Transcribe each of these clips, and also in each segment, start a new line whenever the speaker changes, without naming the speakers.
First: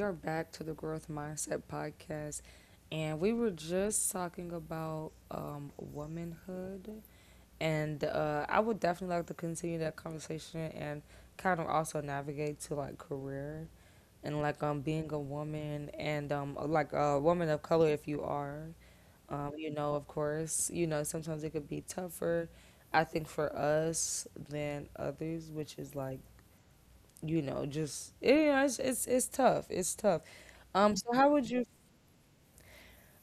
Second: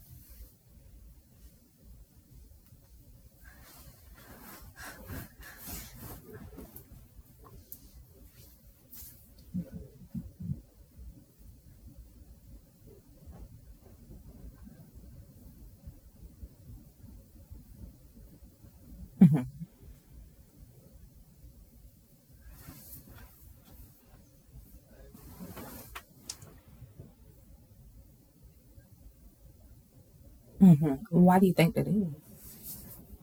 are back to the Growth Mindset Podcast, and we were just talking about womanhood. And I would definitely like to continue that conversation and kind of also navigate to like career and like being a woman and like a woman of color if you are. Of course, sometimes it could be tougher, I think, for us than others, which is like you know, just yeah, it's tough. It's tough.
hmm
So how
Why do
would
you
you?
think that is?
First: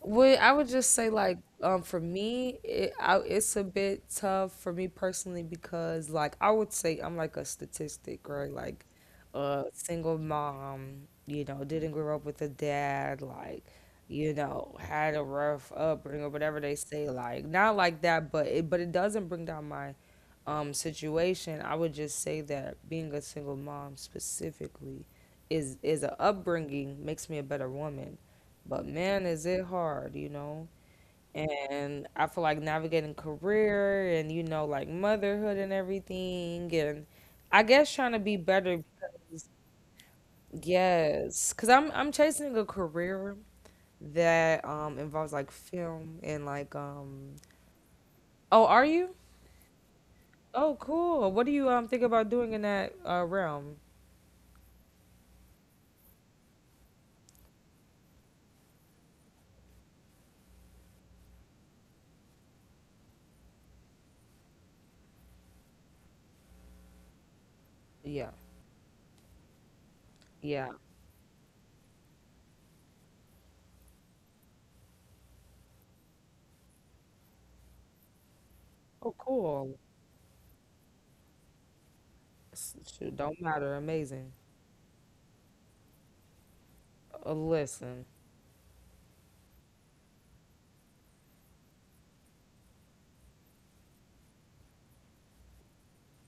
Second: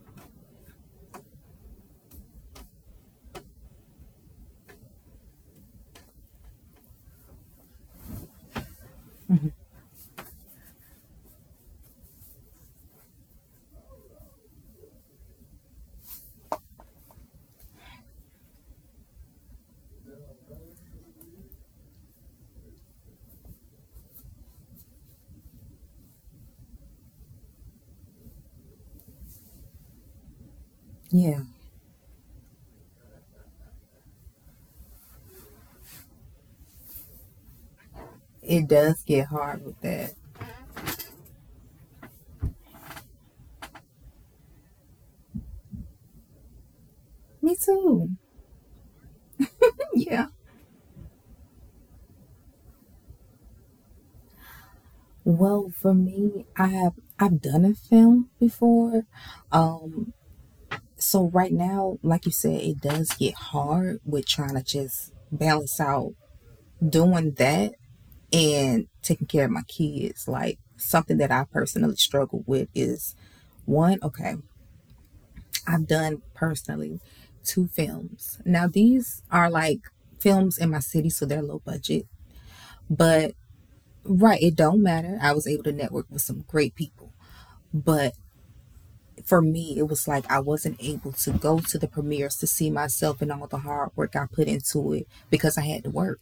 Well, I would just say like for me, it's a bit tough for me personally because like I would say I'm like a statistic, right? Like a single mom, you know, didn't grow up with a dad, like you know, had a rough upbringing or whatever they say, like not like that, but it doesn't bring down my situation. I would just say that being a single mom specifically is a upbringing makes me a better woman. But man, is it hard, you know?
Yeah,
And I feel like navigating career and you know like motherhood and everything, and I guess trying to be
it
better
does get
because
hard with that.
yes, because I'm chasing a career that involves like film and like
Me too.
oh, are you?
Yeah.
Oh, cool. What do you think about doing in that realm?
Well, for me, I've done a film before. Um, so right now, like you said, it does get hard with trying to just balance out doing that
Yeah,
and taking care of my kids. Like
yeah.
something that I personally struggle with is one, okay, I've done personally two films. Now
Oh,
these are
cool.
like films in my city, so they're low budget.
Shoot,
But
don't matter. Amazing.
right, it don't matter. I was able to network with some great people.
Listen.
But for me, it was like I wasn't able to go to the premieres to see myself and all the hard work I put into it because I had to work.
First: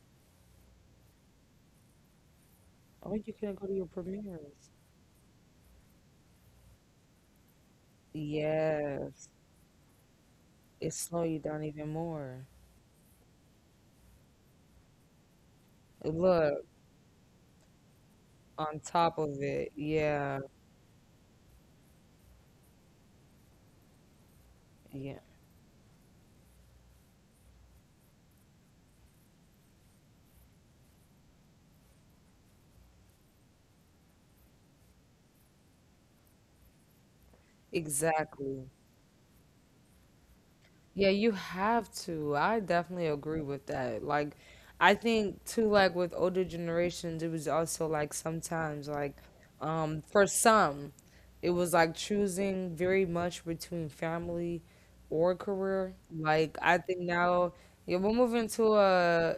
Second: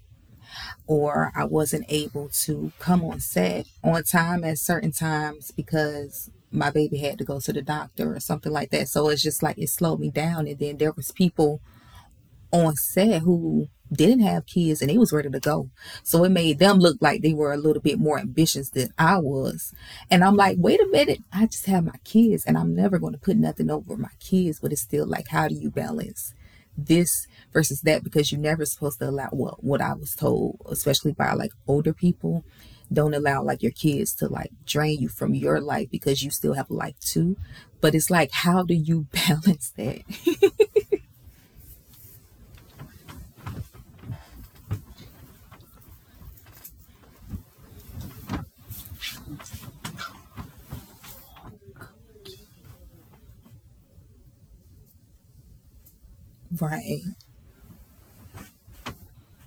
Or I wasn't able to come
Oh,
on
you couldn't
set
go to your
on time at
premieres.
certain times because my baby had to go to the doctor or something like that. So it's
Yes,
just like it slowed me down. And then there
it
was
slowed you
people
down even more.
on set who didn't have kids and they was ready to go. So it made
Look,
them look like they were a little bit more ambitious
on
than
top
I
of it,
was. And I'm
yeah,
like, wait a minute, I just have my kids and I'm never going to put nothing over my kids, but it's still
yeah,
like how do you balance this versus that because you're never supposed to allow well, what I was told, especially by like older people, don't allow like your kids to like drain you from your life because you still have a life too. But it's like how
exactly.
do you balance that?
Yeah, you have to. I definitely agree with that. Like, I think too, like with older generations, it was also like sometimes, like, for some, it was like choosing very much between family or career. Like, I
Right.
think now, yeah, we're moving to a,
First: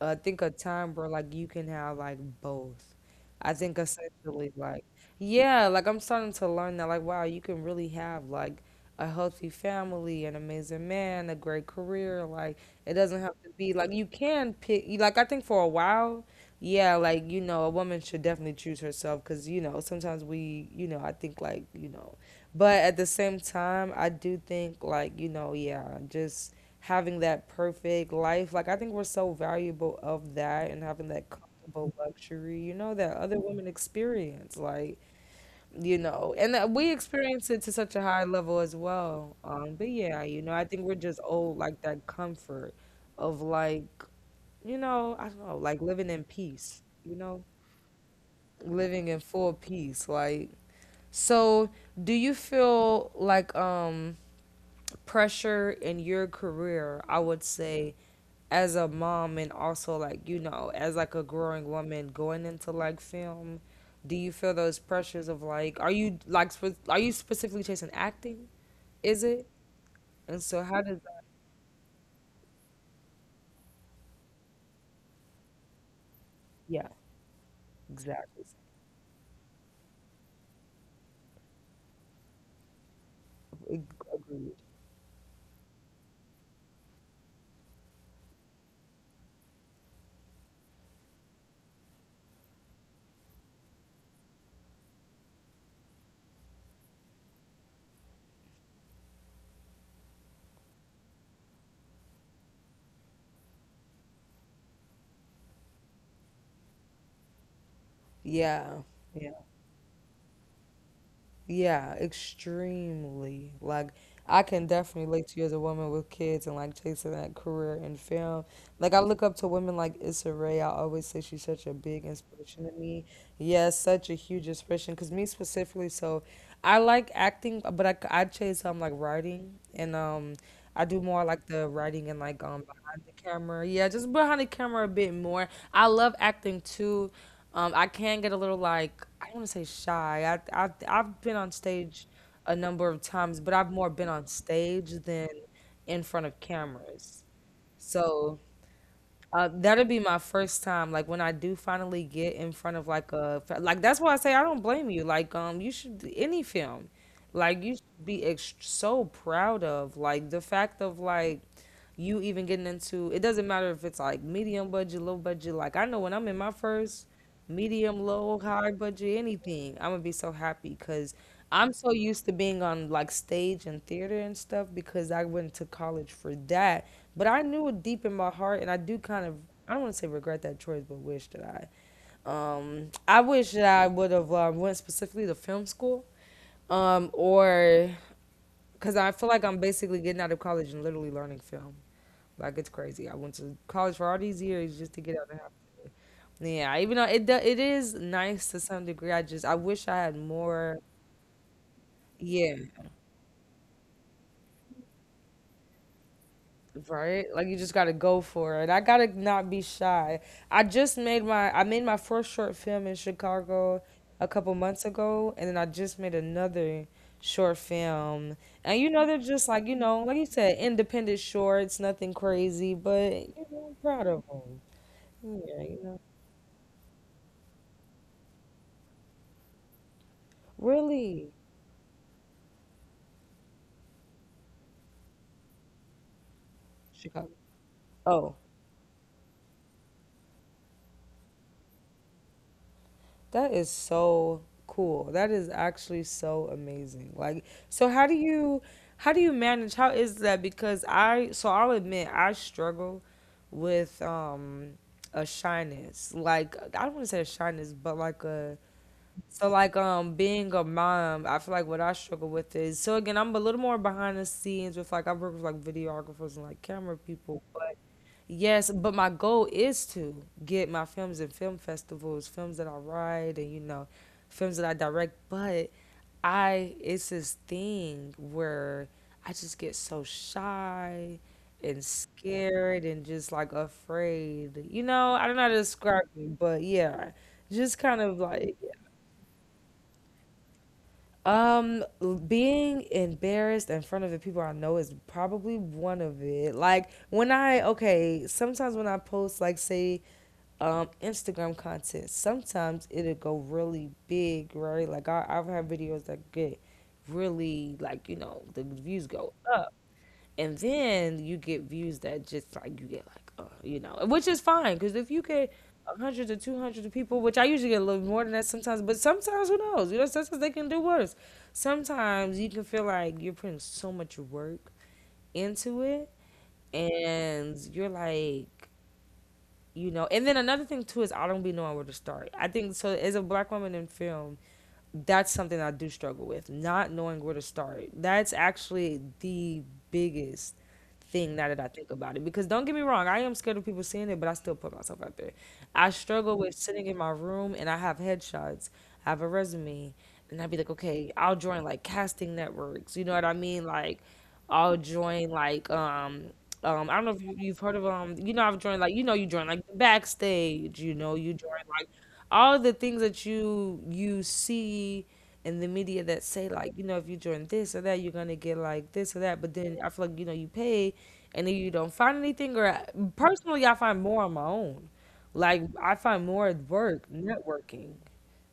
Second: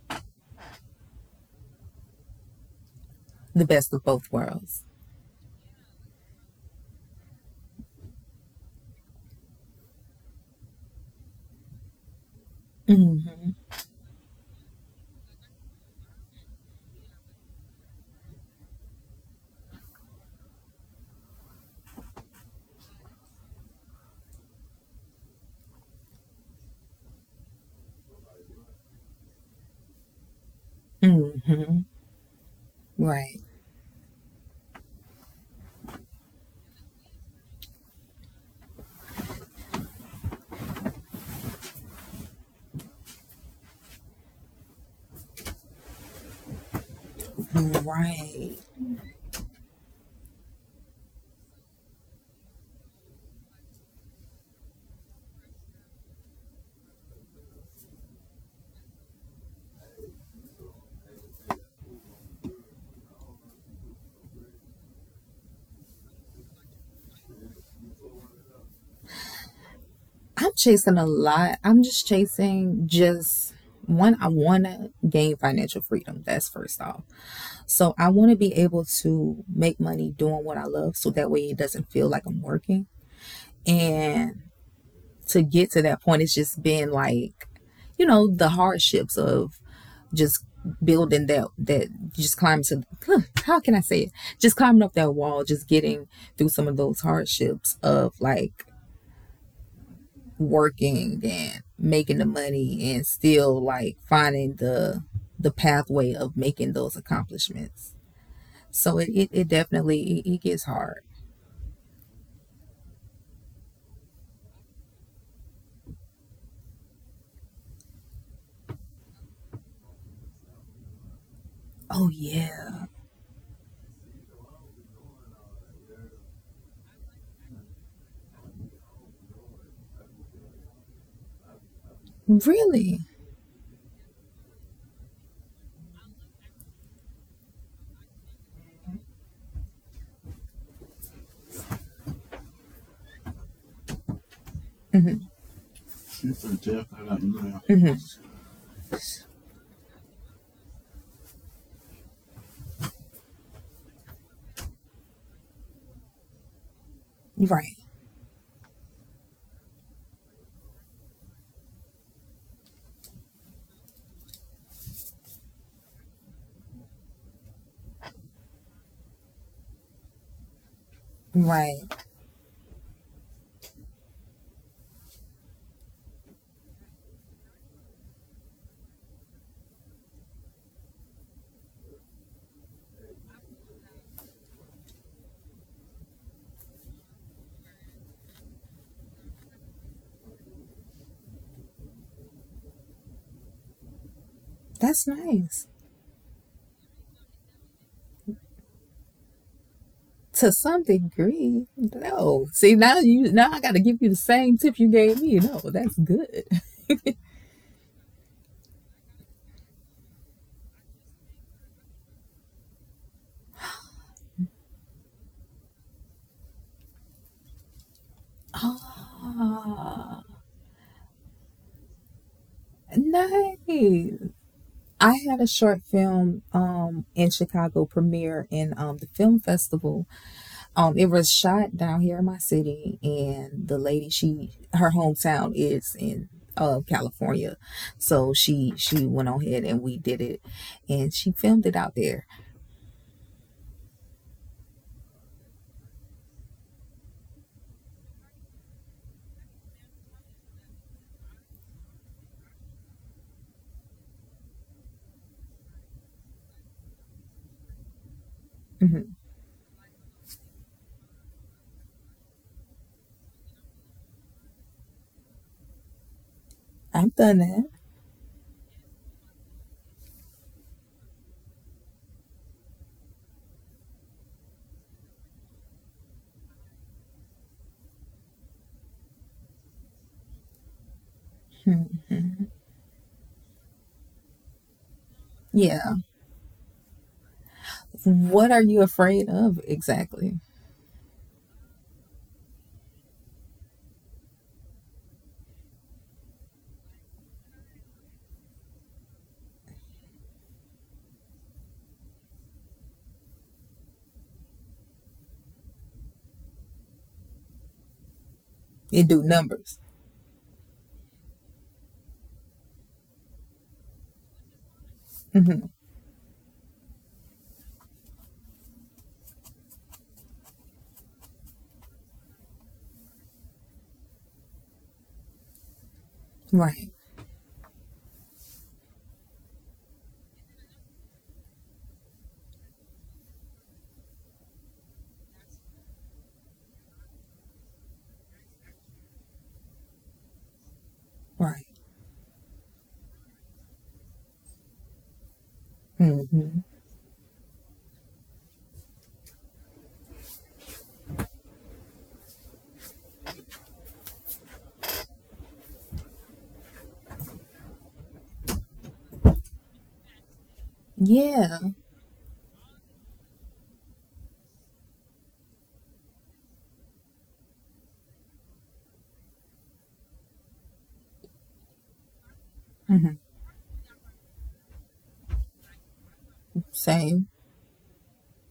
I think a time where like you can have like both. I
The
think
best of both
essentially like
worlds.
yeah, like I'm starting to learn that like wow, you can really have like a healthy family, an amazing man, a great career. Like it doesn't have to
Mm-hmm.
be like you can pick. Like I think for a while, yeah, like you know, a woman should definitely choose herself because you know sometimes we, you know, I think like you know, but at the same time, I do think like you know, yeah, just having that perfect life. Like I think we're so valuable of that and having that
Mm-hmm.
comfortable luxury. You know that other
Right.
women experience like you know, and we experience it to such a high level as well. But yeah, you know, I think we're just old like that comfort of like, you know, I don't know, like living in peace, you know,
Right.
living in full peace. Like, so do you feel like, pressure in your career, I would say, as a mom and also like, you know, as like a growing woman going into like film, do you feel those pressures of like, are you like, are you specifically chasing acting? Is it? And
I'm
so how does
chasing a
that,
lot. I'm just chasing just one, I want to gain financial freedom. That's first
yeah,
off. So I want to
exactly.
be able to make money doing what I love so that way it doesn't feel like I'm working.
Ag-
And
Agreed.
to get to that point it's just been like you know the hardships of just building that, just climbing to how can I say it? Just climbing up that wall, just getting through some of those hardships of like working and making the money and still like finding the pathway of making those accomplishments.
Yeah.
So it, it,
Yeah.
it definitely it gets hard.
Yeah, extremely. Like I can definitely relate to you as a woman with kids and like chasing that career in film. Like I look up to women like Issa Rae. I always say she's such a big
Oh
inspiration to
yeah.
me. Yes, such a huge inspiration. Cause me specifically, so I like acting, but I chase like writing and I do more like the writing and like behind
Really?
the camera. Yeah, just behind the camera a bit more. I love acting too. I can get a little like I don't want to say shy. I've been on stage a number of times, but I've more been on stage than
hmm
in front of cameras.
hmm
So that'll be my first time. Like when I do finally get in front of like a like that's why I say I don't blame you. Like you should any film, like you
Right.
should be so proud of like the fact of like you even getting into it doesn't matter if it's like medium budget, low budget. Like I know when I'm in my first medium, low, high budget, anything, I'm gonna be so happy because I'm
Right.
so used to being on like stage and theater and stuff because I went to college for that. But I knew it deep in my heart, and I do kind of I don't want to say regret that choice, but wish that I wish that I would have went specifically to film school or because I feel like I'm basically getting out of college and literally learning film. Like it's crazy. I went to college for all these years just to
That's
get out of the house.
nice.
Yeah, even though it do, it is nice to some degree, I just I wish I had
To
more.
some degree, no.
Yeah,
See, now I got to give you the same tip you gave me. No, that's good.
right. Like you just gotta go for it. I gotta not be shy. I just made my first short film in Chicago a couple months ago, and then I just made another short film. And you know they're just like you know like you
Ah,
said independent shorts, nothing crazy, but you know I'm proud
nice.
of them.
I had a
Yeah, you
short
know
film in Chicago premiere in the film festival. It
really
was shot down here in my city, and the lady she her hometown is in
Chicago.
California,
Oh,
so she went on ahead and we did it, and she filmed it out there.
that is so cool. That is actually so amazing. Like, so how do you manage? How is that? Because I so I'll admit I struggle with a shyness. Like I don't want to say a shyness, but like a.
hmm
So like being a mom, I feel like what I struggle with is so again I'm a little more behind the scenes with like I work with like videographers and like camera
I've done
people,
that.
but yes, but my goal is to get my films in film festivals, films that I write and you know, films that I direct, but I it's this thing where I just get so shy and scared and just like afraid. You know, I don't know how to
Yeah.
describe it, but yeah, just kind of
What
like
are you afraid of exactly?
being embarrassed in front of the people I know is probably one of it. Like when I okay, sometimes when I post like say Instagram content, sometimes it'll go really big, right? Like I've had videos that get really like you know the views
It do
go up
numbers.
and then you get views that just like you get like you know which is fine because if you get
hmm
100 to 200 people which I usually get a little more than that sometimes but sometimes who knows you know sometimes they can do worse sometimes you can feel like you're putting so much work into it
Right.
and you're like you know and then another thing too is I don't be knowing where to start I think so as a black woman in film that's something I do struggle with, not knowing where to start. That's actually the biggest thing now that I
Right.
think about it. Because don't get me wrong, I am scared of people seeing it, but I still put myself out there. I struggle with
hmm
sitting in my room and I have headshots, I have a resume, and I'd be like, okay, I'll join like casting networks. You know what I mean? Like, I'll join like I don't know if you, you've heard of you know I've joined like you know you join like backstage you know you join
Yeah.
like, all the things that you see in the media that say like you know if you join this or that you're gonna get like this or that but then I feel like you know you pay and then you don't find anything or
hmm
personally I find more on my own like I find more at work
Same.
networking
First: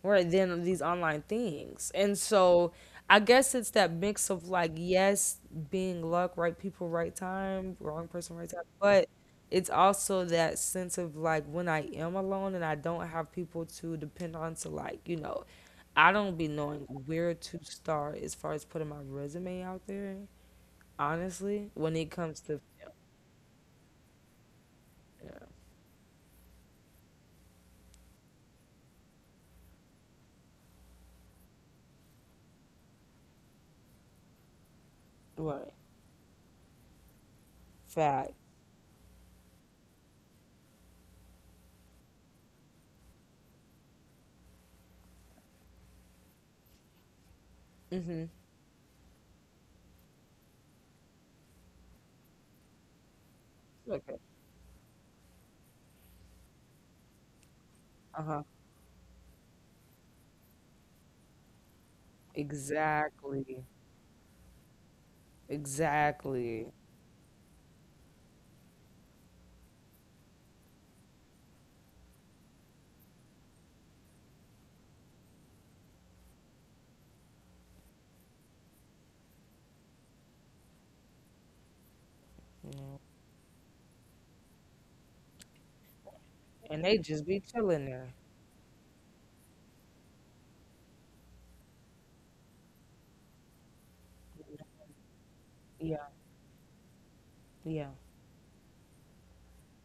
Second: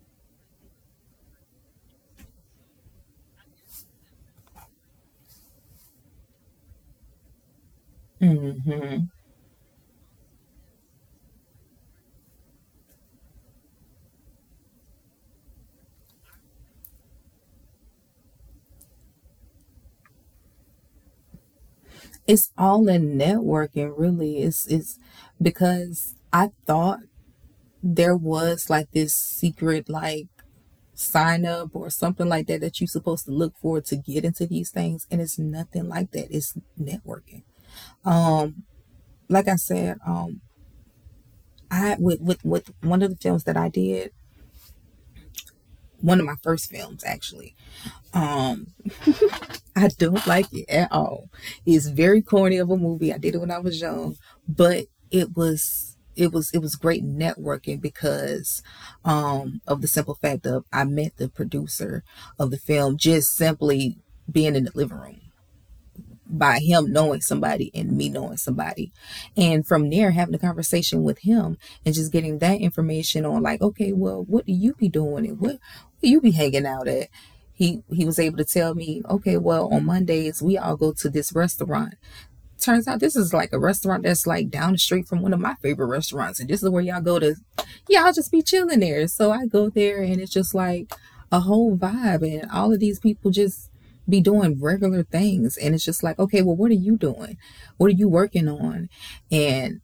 right then these online things and so I guess it's that mix of like yes being luck right people right time wrong person right time
hmm
but it's also that sense of like when I am alone and I don't have people to depend on to like you know I don't be knowing where to start as far as putting my resume out there honestly when it comes
It's
to
all in networking, really. It's
yeah,
because I thought there was like this secret like sign up or something like that that you're supposed to look for to get into these things, and it's
right.
nothing like that. It's networking.
Fact.
Like I said, I with one of the films that I did, one of my first films actually.
Mm-hmm.
Um, I don't like it at all. It's very corny of a movie. I did it when I was young,
Okay.
but it was great networking
Uh-huh.
because of the simple fact of I met the producer of the film just
Exactly.
simply being in the living room by
Exactly.
him knowing somebody and me knowing somebody. And from there, having a conversation with him and just getting that information on, like, okay, well, what do you be doing and what, where you be hanging out at? He was able to tell me, okay, well, on Mondays, we all go to this restaurant. Turns
Yeah.
out this is like a restaurant that's like down the street from one of my favorite restaurants, and this is where
And they
y'all go
just
to.
be chilling
Yeah,
there.
I'll just be chilling there. So I go there, and it's just like a whole vibe, and all of these people just be doing regular things, and it's just
Yeah,
like, okay, well, what are you doing? What
yeah.
are you working on? And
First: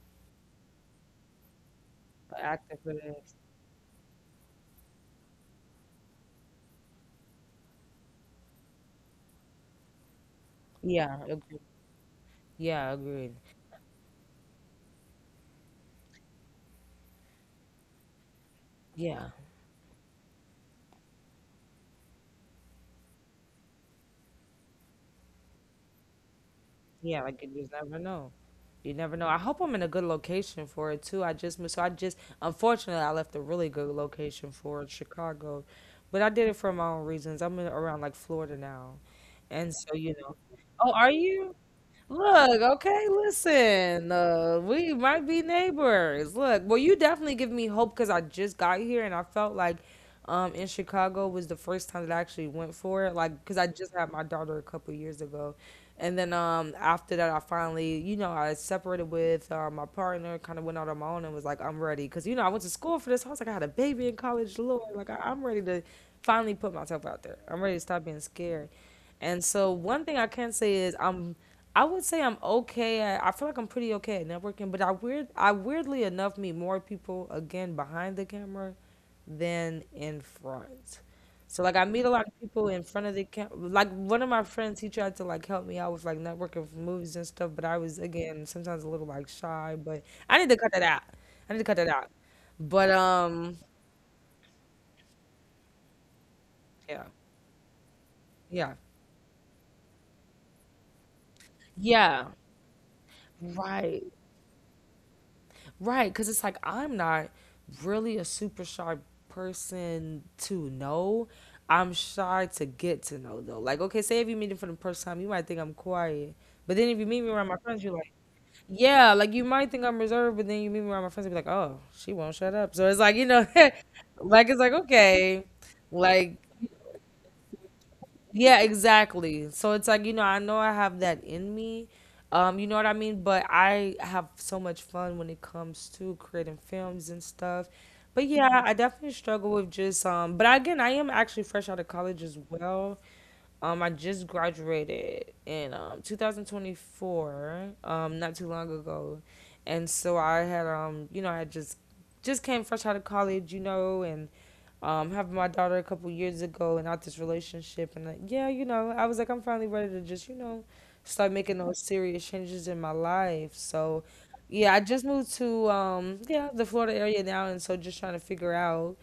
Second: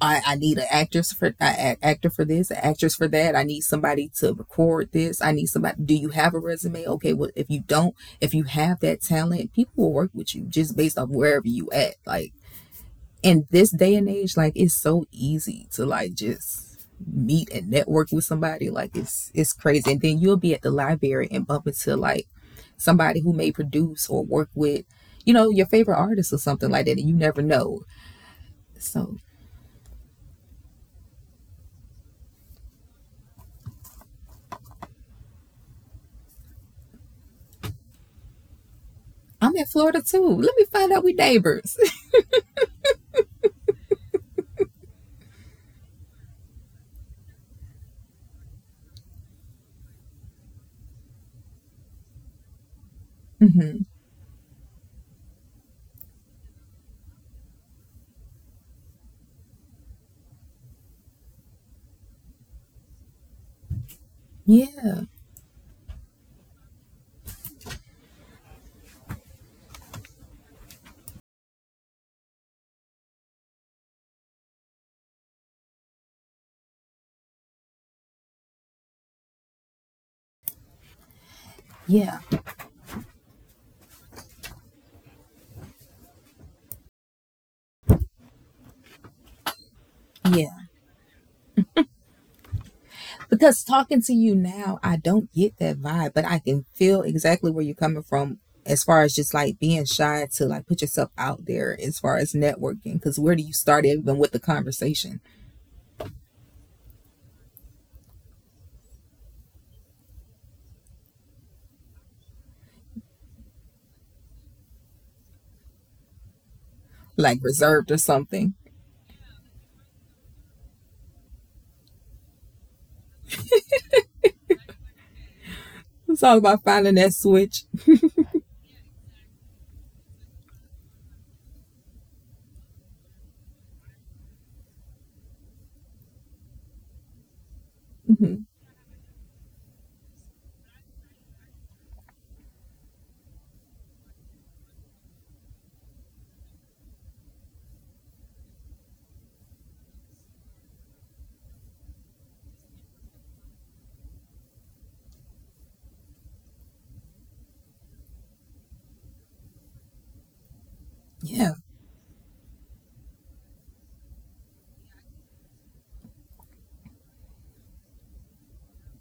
I need an actress for an actor for
The
this, an actress for
activists.
that. I need somebody to record this. I need somebody. Do you have a resume? Okay, well, if you don't, if you have that talent, people will work with you just based off
Yeah,
wherever
agreed.
you at. Like
Yeah, agreed.
in this day and age, like it's so easy to like just meet and network with somebody. Like
Yeah,
it's crazy. And then you'll be at the library and bump into like somebody who may produce or work with, you know, your favorite artist or something like that. And you
yeah.
never
Like you just
know.
never know. You
So
never know. I hope I'm in a good location for it too. I just moved, so I just unfortunately I left a really good location for it, Chicago, but I did it for my own reasons. I'm in, around like Florida now,
I'm in
and so
Florida
you
too.
know.
Let me
Oh,
find out
are
we
you?
neighbors.
Look, okay, listen. We might be neighbors. Look, well, you definitely give me hope because I just got here and I felt like in Chicago was the first time that I actually went for it. Like, because I
hmm
just had my daughter a couple years ago. And then after that, I finally, you know, I separated with my partner, kind of went out on my own and was like, I'm ready. Because, you know, I went to school for this. I was like, I had a baby in college, Lord.
Yeah.
Like, I'm ready to finally put myself out there. I'm ready to stop being scared. And so one thing I can say is I would say I'm okay. At, I feel like I'm pretty okay at networking, but I weirdly enough meet more people again behind the camera than in front. So like I meet a
Yeah.
lot of people in front of the camera. Like one of my friends, he tried to like help me out with like networking for movies and stuff, but I was again sometimes a little like shy. But I
Yeah.
need to cut that out. I need to cut that out. But
Because talking to you now, I don't get that vibe, but I can
yeah,
feel exactly where you're coming from
yeah,
as far as just like being shy to like put yourself out there as far
yeah,
as networking. Because where do you start
right.
even with the conversation?
Right, because it's like I'm not really a super shy person to know. I'm shy to get to know though. Like, okay, say if you meet me for the first time, you might think I'm quiet. But then if you meet me
Like
around my friends,
reserved
you're
or
like,
something.
yeah, like you might think I'm reserved, but then you meet me around my friends and be like, oh, she won't shut up. So it's like, you know, like it's like, okay.
It's
Like
all about finding that switch.
yeah, exactly. So it's like, you know I have that in me. You know what I mean? But I have so much fun when it comes to creating films and stuff. But
hmm
yeah, I definitely struggle with just but again, I am actually fresh out of college as well. I just graduated in 2024, not too long ago. And so I had you know, I just came fresh out of college, you know, and having my daughter a couple years ago and out this relationship. And like, yeah, you know, I was like, I'm finally ready to just, you know, start
Yeah.
making those serious changes in my life. So, yeah, I just moved to, yeah, the Florida area now. And so just trying to figure out,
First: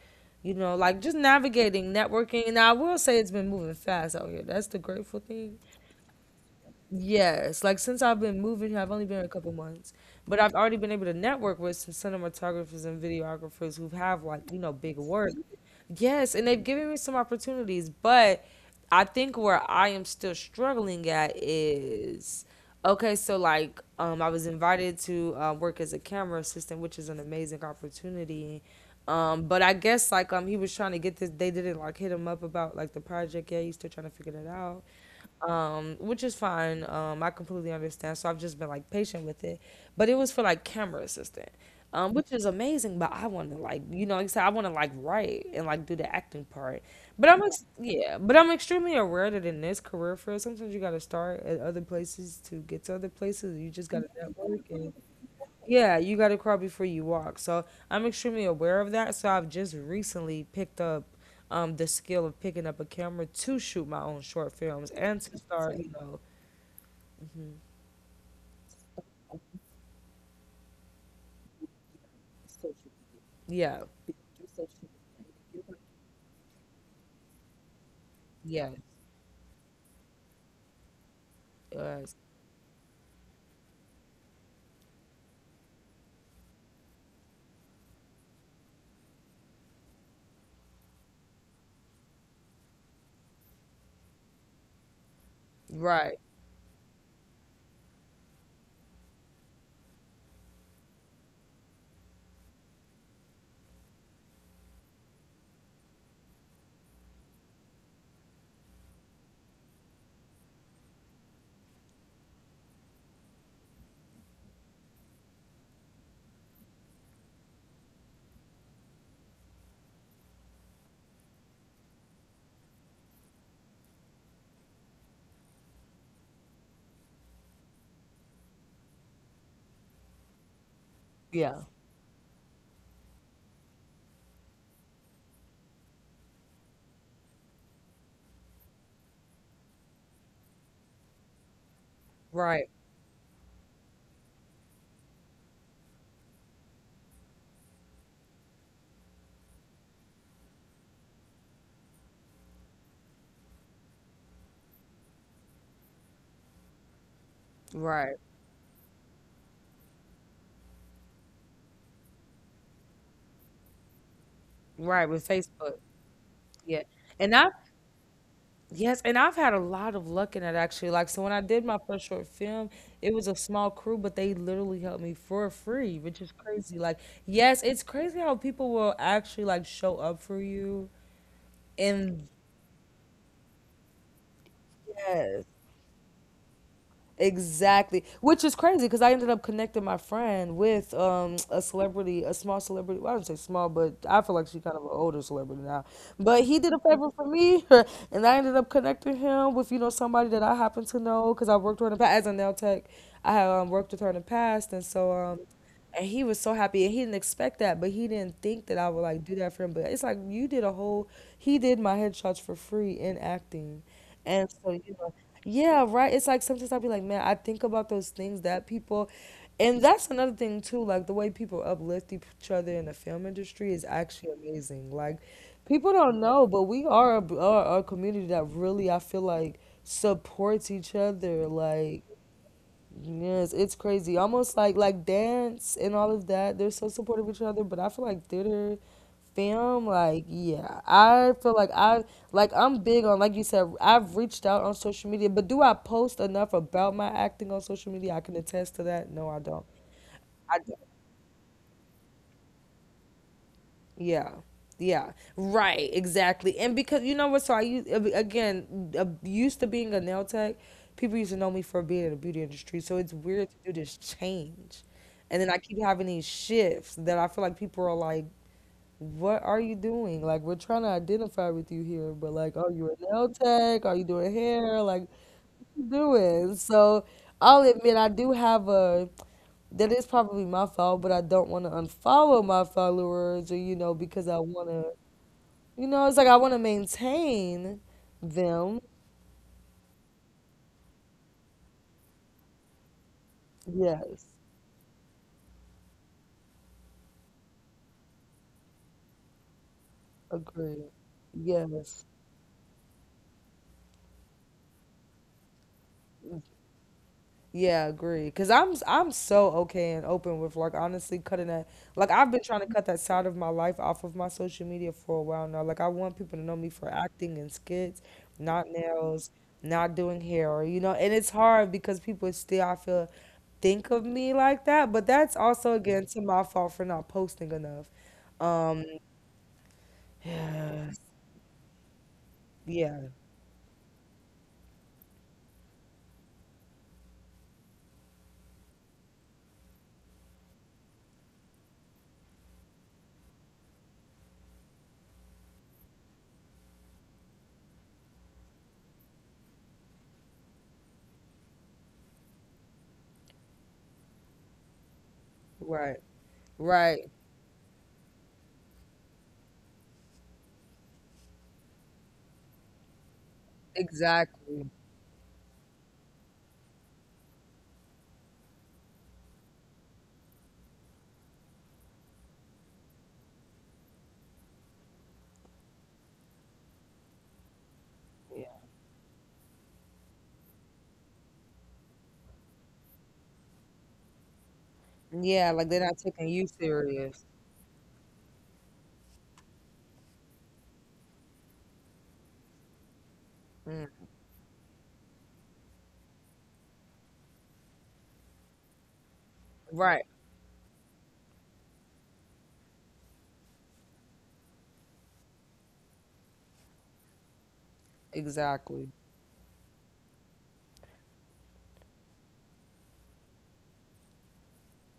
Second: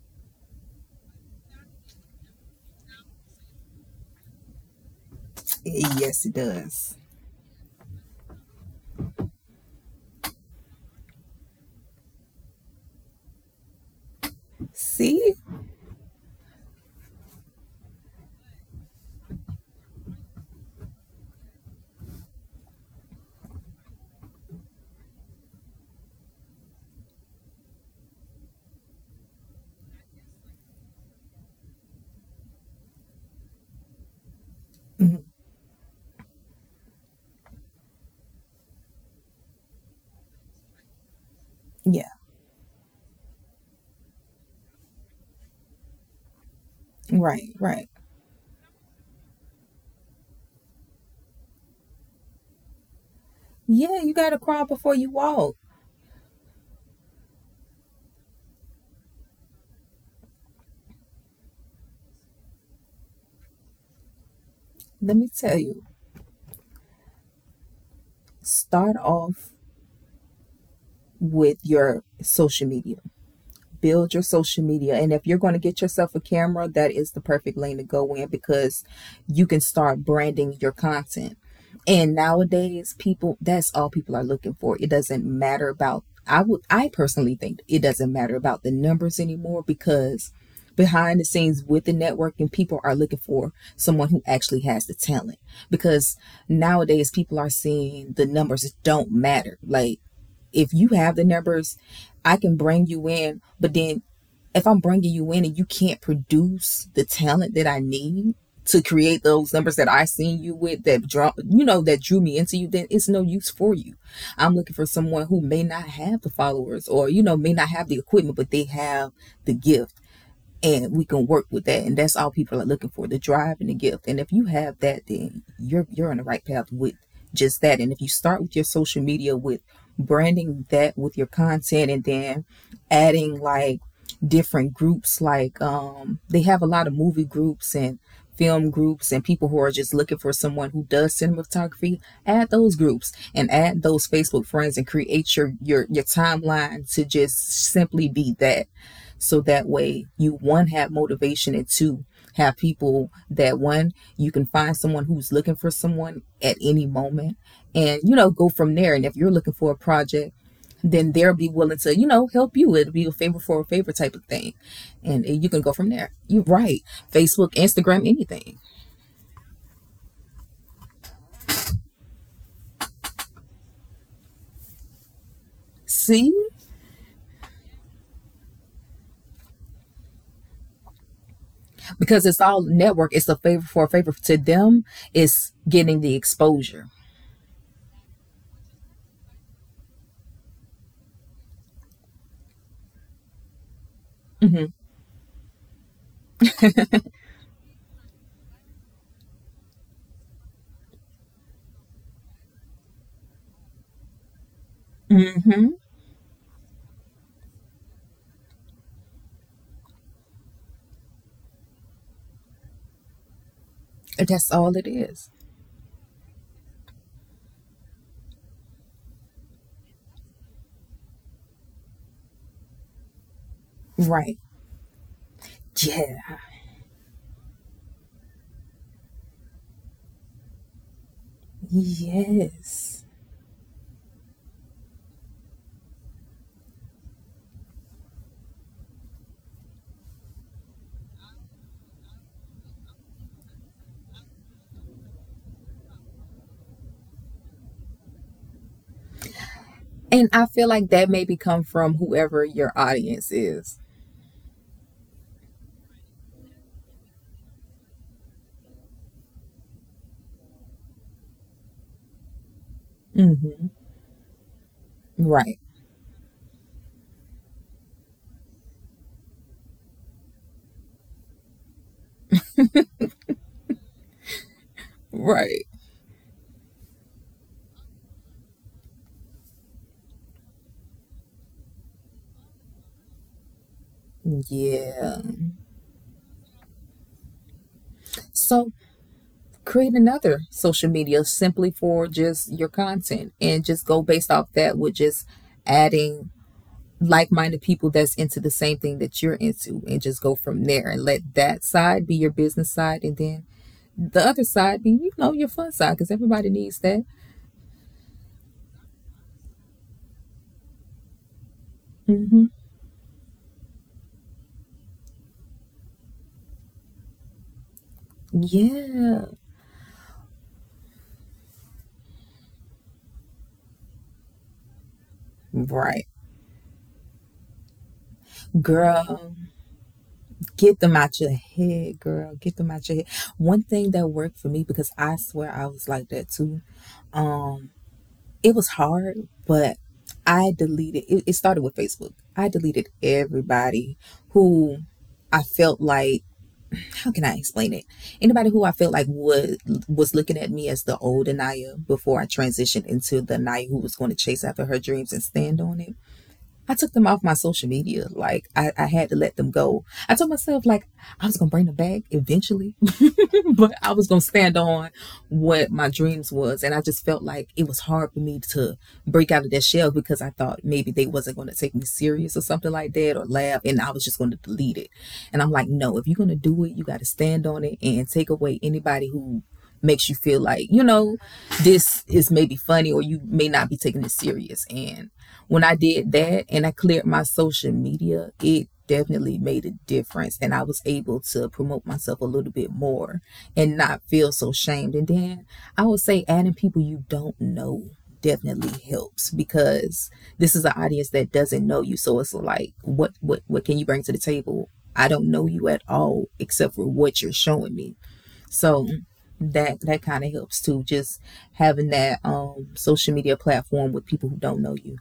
you know, like just navigating, networking. And I will say it's been moving fast out here. That's the grateful thing.
Yes, it does.
Yes, like since I've been moving here, I've only been here a couple months, but I've already been able to network with some cinematographers and videographers who have like, you know, big work.
See?
Yes, and they've given me some opportunities, but I think where I am still struggling at is okay, so like I was invited to work as a camera assistant, which is an amazing opportunity. But I guess like he was trying to get this they didn't like hit him up about like the project yet, he's still trying to figure that out
Mhm.
which is fine. I completely understand. So I've just been like patient with it. But it was for like camera assistant,
Yeah.
which is amazing. But I want to like, you know, like I said, I want to like write and like do the acting part.
Right, right.
Yeah, but I'm extremely aware that in this career field, sometimes you got to start at other places to get to other places. You just got
Yeah,
to
you got to
network
crawl
and
before you walk.
yeah, you got to crawl before you walk. So I'm extremely aware of that. So I've just recently picked up the skill of picking up a camera to shoot my own short films
Let
and
me
to
tell
start,
you,
you know,
start off with your social media,
yeah,
build your social media. And if you're going to get yourself a camera, that is the perfect lane to go in
yeah,
because you can start branding your content.
uh,
And nowadays, people, that's all people are looking for. It doesn't matter about I would I personally think it doesn't matter about the numbers anymore because behind the scenes with the networking people are looking for someone who actually has the talent because
right,
nowadays people are seeing the numbers don't matter. Like if you have the numbers I can bring you in, but then if I'm bringing you in and you can't produce the talent that I need to create those numbers that I seen you with, that draw, you know, that drew me into you, then it's no use for you. I'm looking for someone who may not have the followers or, you know, may not have the equipment, but they have the gift, and we can work with that, and that's all people are looking for: the drive and the gift. And if you have that, then you're on the right path with just that. And if you start with your social media with branding that with your
yeah,
content, and then adding like different groups, like they have a lot of movie groups and film groups and people who are just looking for someone who does cinematography, add
right,
those groups and add those Facebook friends and create your timeline to just simply be that, so that way you one have motivation, and two have people that one you can find someone who's looking for someone at any moment, and
right,
you know, go from there. And if you're looking for a project, then they'll be willing to, you know, help you. It'll be a favor for a favor type of thing,
right with
and you can go
Facebook.
from there. You're
Yeah.
right.
And I
Facebook, Instagram, anything.
Yes, and I've had a lot of luck in it actually. Like, so when I did my first short film, it was a small crew, but they literally helped me for free, which is
See,
crazy. Like, yes, it's crazy how people will actually like show up for you. And
because it's all network, it's a favor for a favor to them,
yes,
it's getting the exposure.
exactly, which is crazy because I ended up connecting my friend with a celebrity, a small celebrity. Well, I don't say small, but I feel like she's
Mm-hmm.
kind of an older celebrity now. But he did a favor for me, and I ended up connecting him with you know somebody that I happen to know because I worked with her in the past as a nail tech. I had worked with her in the past, and so
Mm-hmm.
and he was so happy, and he didn't expect that, but he didn't think that I would like do that for him. But it's like you did a whole, he did my headshots for free in acting, and
That's
so
all it
you know,
is.
yeah, right. It's like sometimes I'll be like, man, I think about those things that people, and that's another thing too, like the way people uplift each other in the film industry is actually
Right.
amazing. Like people don't
Yeah.
know, but we are a community that really I feel like supports each other, like
Yes.
yes, it's crazy. Almost like dance and all of that. They're so supportive of each other, but I feel like theater, film, like yeah. I feel like I'm big on like you said, I've reached out on social media, but do I post enough about my acting on social media? I can attest to that. No, I don't.
And I feel like that maybe come from whoever your audience is.
Yeah. Yeah. Right. Exactly. And because you know what? So I used again used to being a nail tech. People used to know me for being in the beauty industry. So it's weird to
Mm-hmm.
do this change, and then I
Right.
keep having these shifts that I feel like people are like, "What are you doing? Like we're trying to identify with you here, but like, are you a nail tech? Are you doing hair? Like, what
Right.
you doing?" So I'll admit I do have a that is probably my fault, but I don't want to unfollow my followers or you know because I want to
Yeah.
you know, it's like I want to maintain
So
them.
create another social media simply for just your content and just go
Yes,
based off that with just adding like-minded people that's into the same thing that you're into and just go from there,
agree.
and let that
Yes.
side be your business side and then the other side be, you know, your fun side because everybody needs that.
Yeah, agree. I'm so okay and open with like honestly cutting that. Like I've been
Mm-hmm.
trying to cut that side of my life off of my social media for a while now. Like I want people to know me for acting and skits, not
Yeah.
nails, not doing hair, or you know. And it's hard because people still I feel think of me like that. But that's also
Right.
again to my fault for not posting enough. Um.
Girl, get them out your head, girl. Get them out your head.
Yeah.
One thing that worked for me because I swear I was like that too. Um, it was hard, but I deleted. It started with Facebook. I deleted everybody who I felt like. How can I explain it? Anybody who I felt like was looking at me as the old Anaya before I transitioned into the Anaya who was going to chase after her dreams and stand on it.
Right,
I took them
right,
off my social media. Like I had to let them go. I told myself like I was gonna bring them back eventually. But I was gonna stand
exactly.
on what my dreams was, and I just felt like it was hard for me to break out of that shell because I thought maybe they wasn't gonna take me serious or something like that or laugh, and I was just gonna delete it. And I'm like, no, if you're gonna do it, you got to stand on it and take
Yeah,
away anybody who makes you feel like this is maybe funny or you may not be taking it serious. And
yeah,
when
like
I
they're not
did
taking
that
you
and I cleared my
serious.
social media, it definitely made a difference and I was able to promote myself a little bit more and
Mm,
not feel so shamed. And then I would say adding people you don't know definitely helps
right,
because this is an audience that doesn't know you. So it's like, what can you bring to the table? I don't know you at all except for what you're showing me. So
exactly.
that kind of helps too. Just having that social media platform with people who don't know you.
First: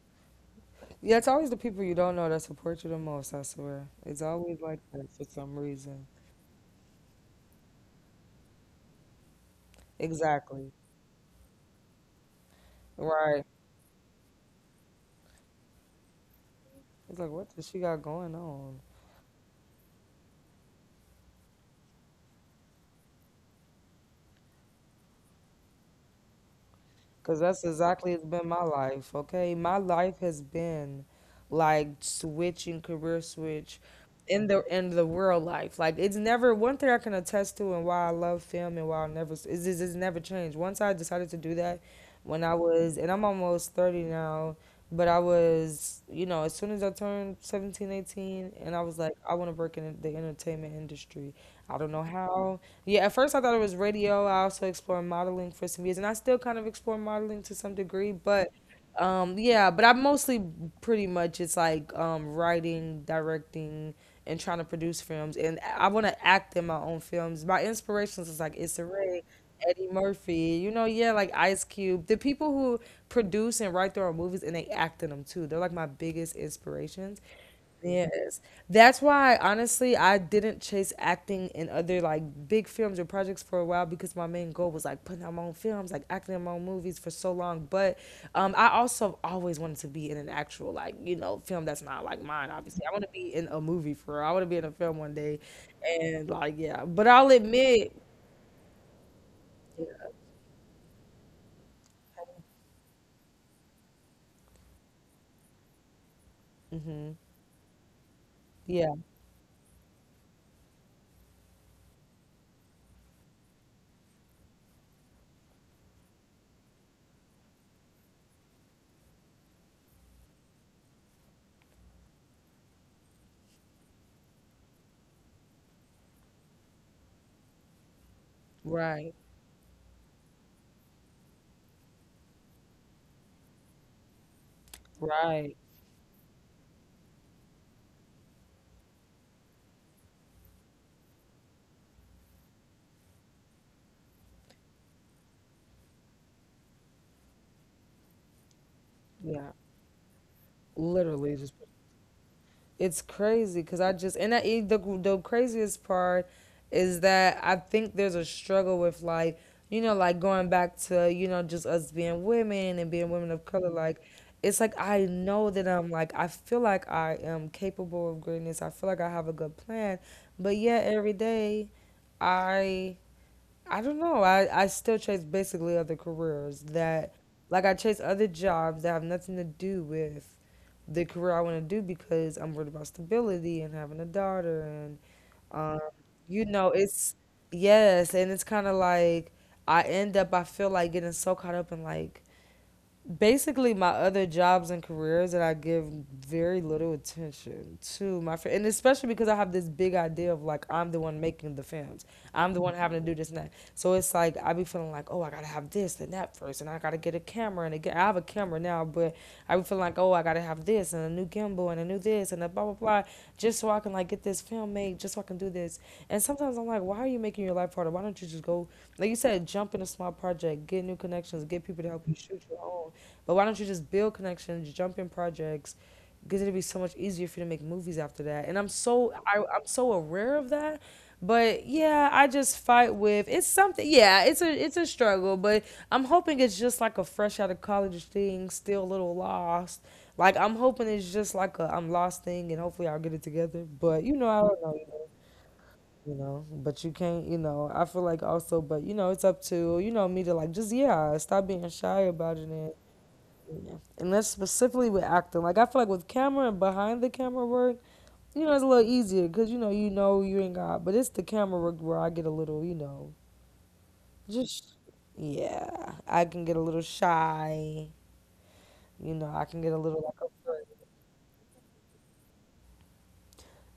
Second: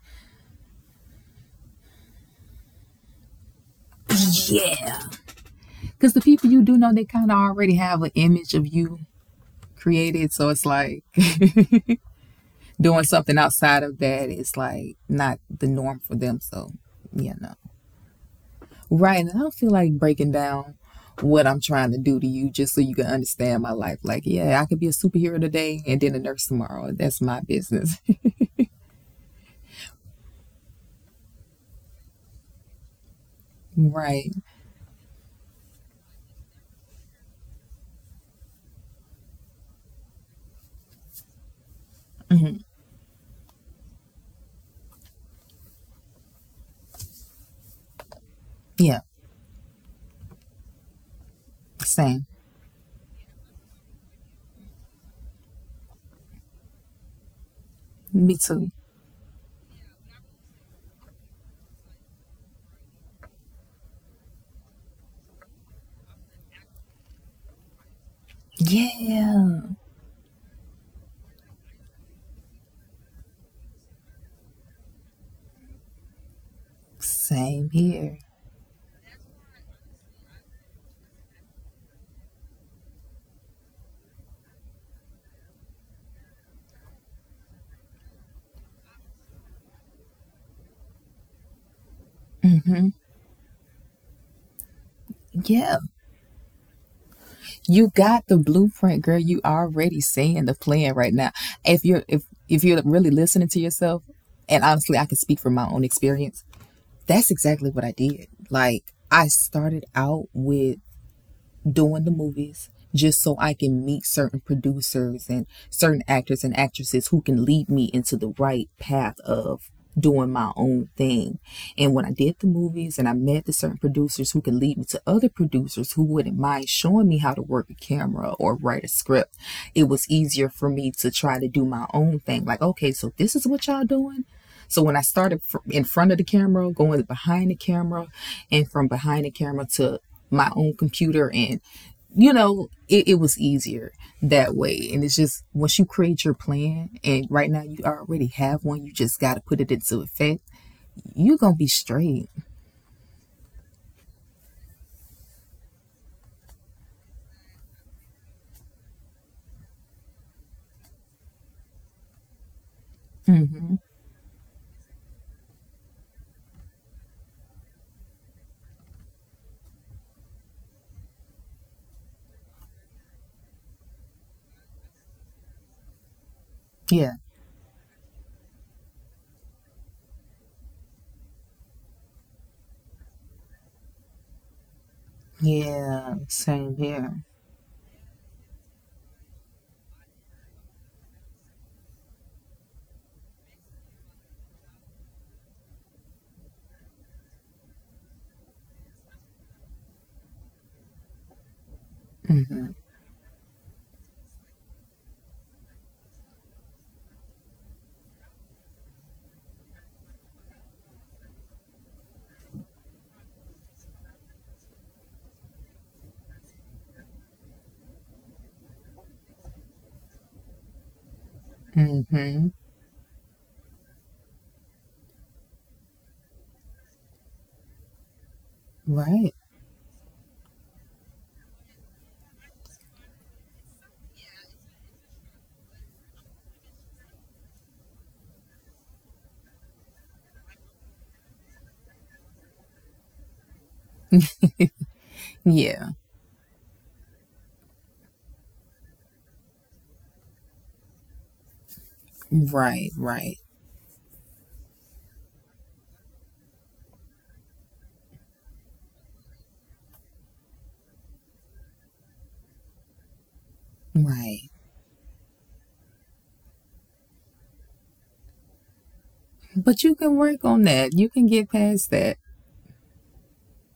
Yeah, it's always the people you don't know that support you the most, I swear. It's always like
Yeah,
that for some reason.
because the people you do know, they kind of already have an image of you created. So it's
Exactly.
like doing something
Right.
outside of that is like not the norm for them. So,
It's like,
you know.
what does she got going on?
Right. And I don't feel like breaking down what I'm trying to do to you just so you can understand my life. Like, yeah, I could be a superhero today and then a nurse tomorrow. That's
Because
my
that's
business.
exactly it's been my life, okay? My life has been like switching career switch
Right.
in the real life. Like it's never one thing I can attest to and why I love film and why I never is it's never changed. Once I decided to do that when I
Hmm.
was and I'm almost 30 now, but I was, you know, as soon as I turned 17, 18, and I was
Yeah.
like I want to work in the entertainment industry. I don't know
Same.
how yeah, at first I thought it was radio. I also explored modeling for some years, and I still kind of explore modeling to some degree.
Me
But
too.
yeah, but I mostly pretty much it's like writing, directing, and trying to produce films. And I want to act in my own films. My inspirations is like Issa Rae,
Yeah.
Eddie Murphy, you know, yeah, like Ice Cube. The people who produce and write their own movies and they act in them too. They're like my biggest inspirations.
Same here.
Yes. That's why honestly I didn't chase acting in other like big films or projects for a while because my main goal was like putting out my own films, like acting in my own movies for so long. But I also always wanted to be in an actual like, you know, film that's not like mine, obviously.
Hmm.
I want to be in a movie for real. I want to be in a film one day.
Yeah.
And like yeah. But I'll
You
admit
got the blueprint, girl. You already
yeah.
seeing the plan right now. If you're really listening to yourself, and honestly, I can speak from my own experience.
Hmm.
That's exactly what I did. Like
Yeah.
I started out with doing the movies just so I can meet certain producers and certain actors and actresses who can lead me into the right path of doing my own thing. And when I did the movies and I met the certain producers who can lead me to other producers who wouldn't mind showing me how to work a camera or write a
Right.
script, it was easier for me to try to do my own thing. Like, okay, so this is what y'all doing. So when I started
Right.
in front of the camera, going behind the camera, and from behind the camera to my own computer, and you know, it was easier that way. And it's just once you create your plan, and right now you already have one, you just got to
Yeah.
put it into effect. You're
Literally
gonna
just
be straight.
it's crazy because I just and I, the craziest part is that I think there's a struggle with like like going back to just us being women and being women of color.
Hmm.
Like, it's like I know that I feel like I am capable of greatness. I feel like I have a good plan, but yet every day I I don't know, I still chase basically other careers
Yeah,
that. Like I chase other jobs that have nothing to do with the career I want to do because I'm worried about stability and having a daughter and um,
yeah, same
it's
here.
yes, and it's kind of like I end up, I feel like getting so caught up in like basically my other jobs and careers that I give very little attention to my and especially because I have this big idea of like I'm the one making the films.
mm
I'm the
hmm
one having to do this and that. So it's like I be feeling like, oh, I gotta have this and that first and I gotta get a camera, and again, I have a camera now, but I be feeling like, oh, I gotta have this and a new gimbal and a new this and a blah blah blah, just so I can like get this film made, just so I can do this. And sometimes I'm like, why are you making your life harder? Why don't you just go, like you said, jump in a small project, get new connections, get people to
mm
help you shoot
hmm
your own, but why don't you just build connections, jump in projects? Because it'd be so much easier for you to make movies after that. And I'm so
Right.
I, I'm so aware of that. But yeah, I just fight with it's something. Yeah, it's a struggle, but I'm hoping it's just like a fresh out of college thing, still a little lost. Like I'm hoping it's just like a I'm lost thing, and hopefully I'll get it together. But, I don't know,
Yeah.
But you can't, I feel like also, but, it's up to me to like just yeah, stop being shy about it and
Right. Right.
yeah. And that's specifically with acting. Like I feel like with camera and behind the camera work, it's a little easier because you know you ain't got. But it's the camera work where I get a little,
Right.
just yeah, I can get a little shy. You know, I can get a
But you
little
can
like.
work on that. You can get past that.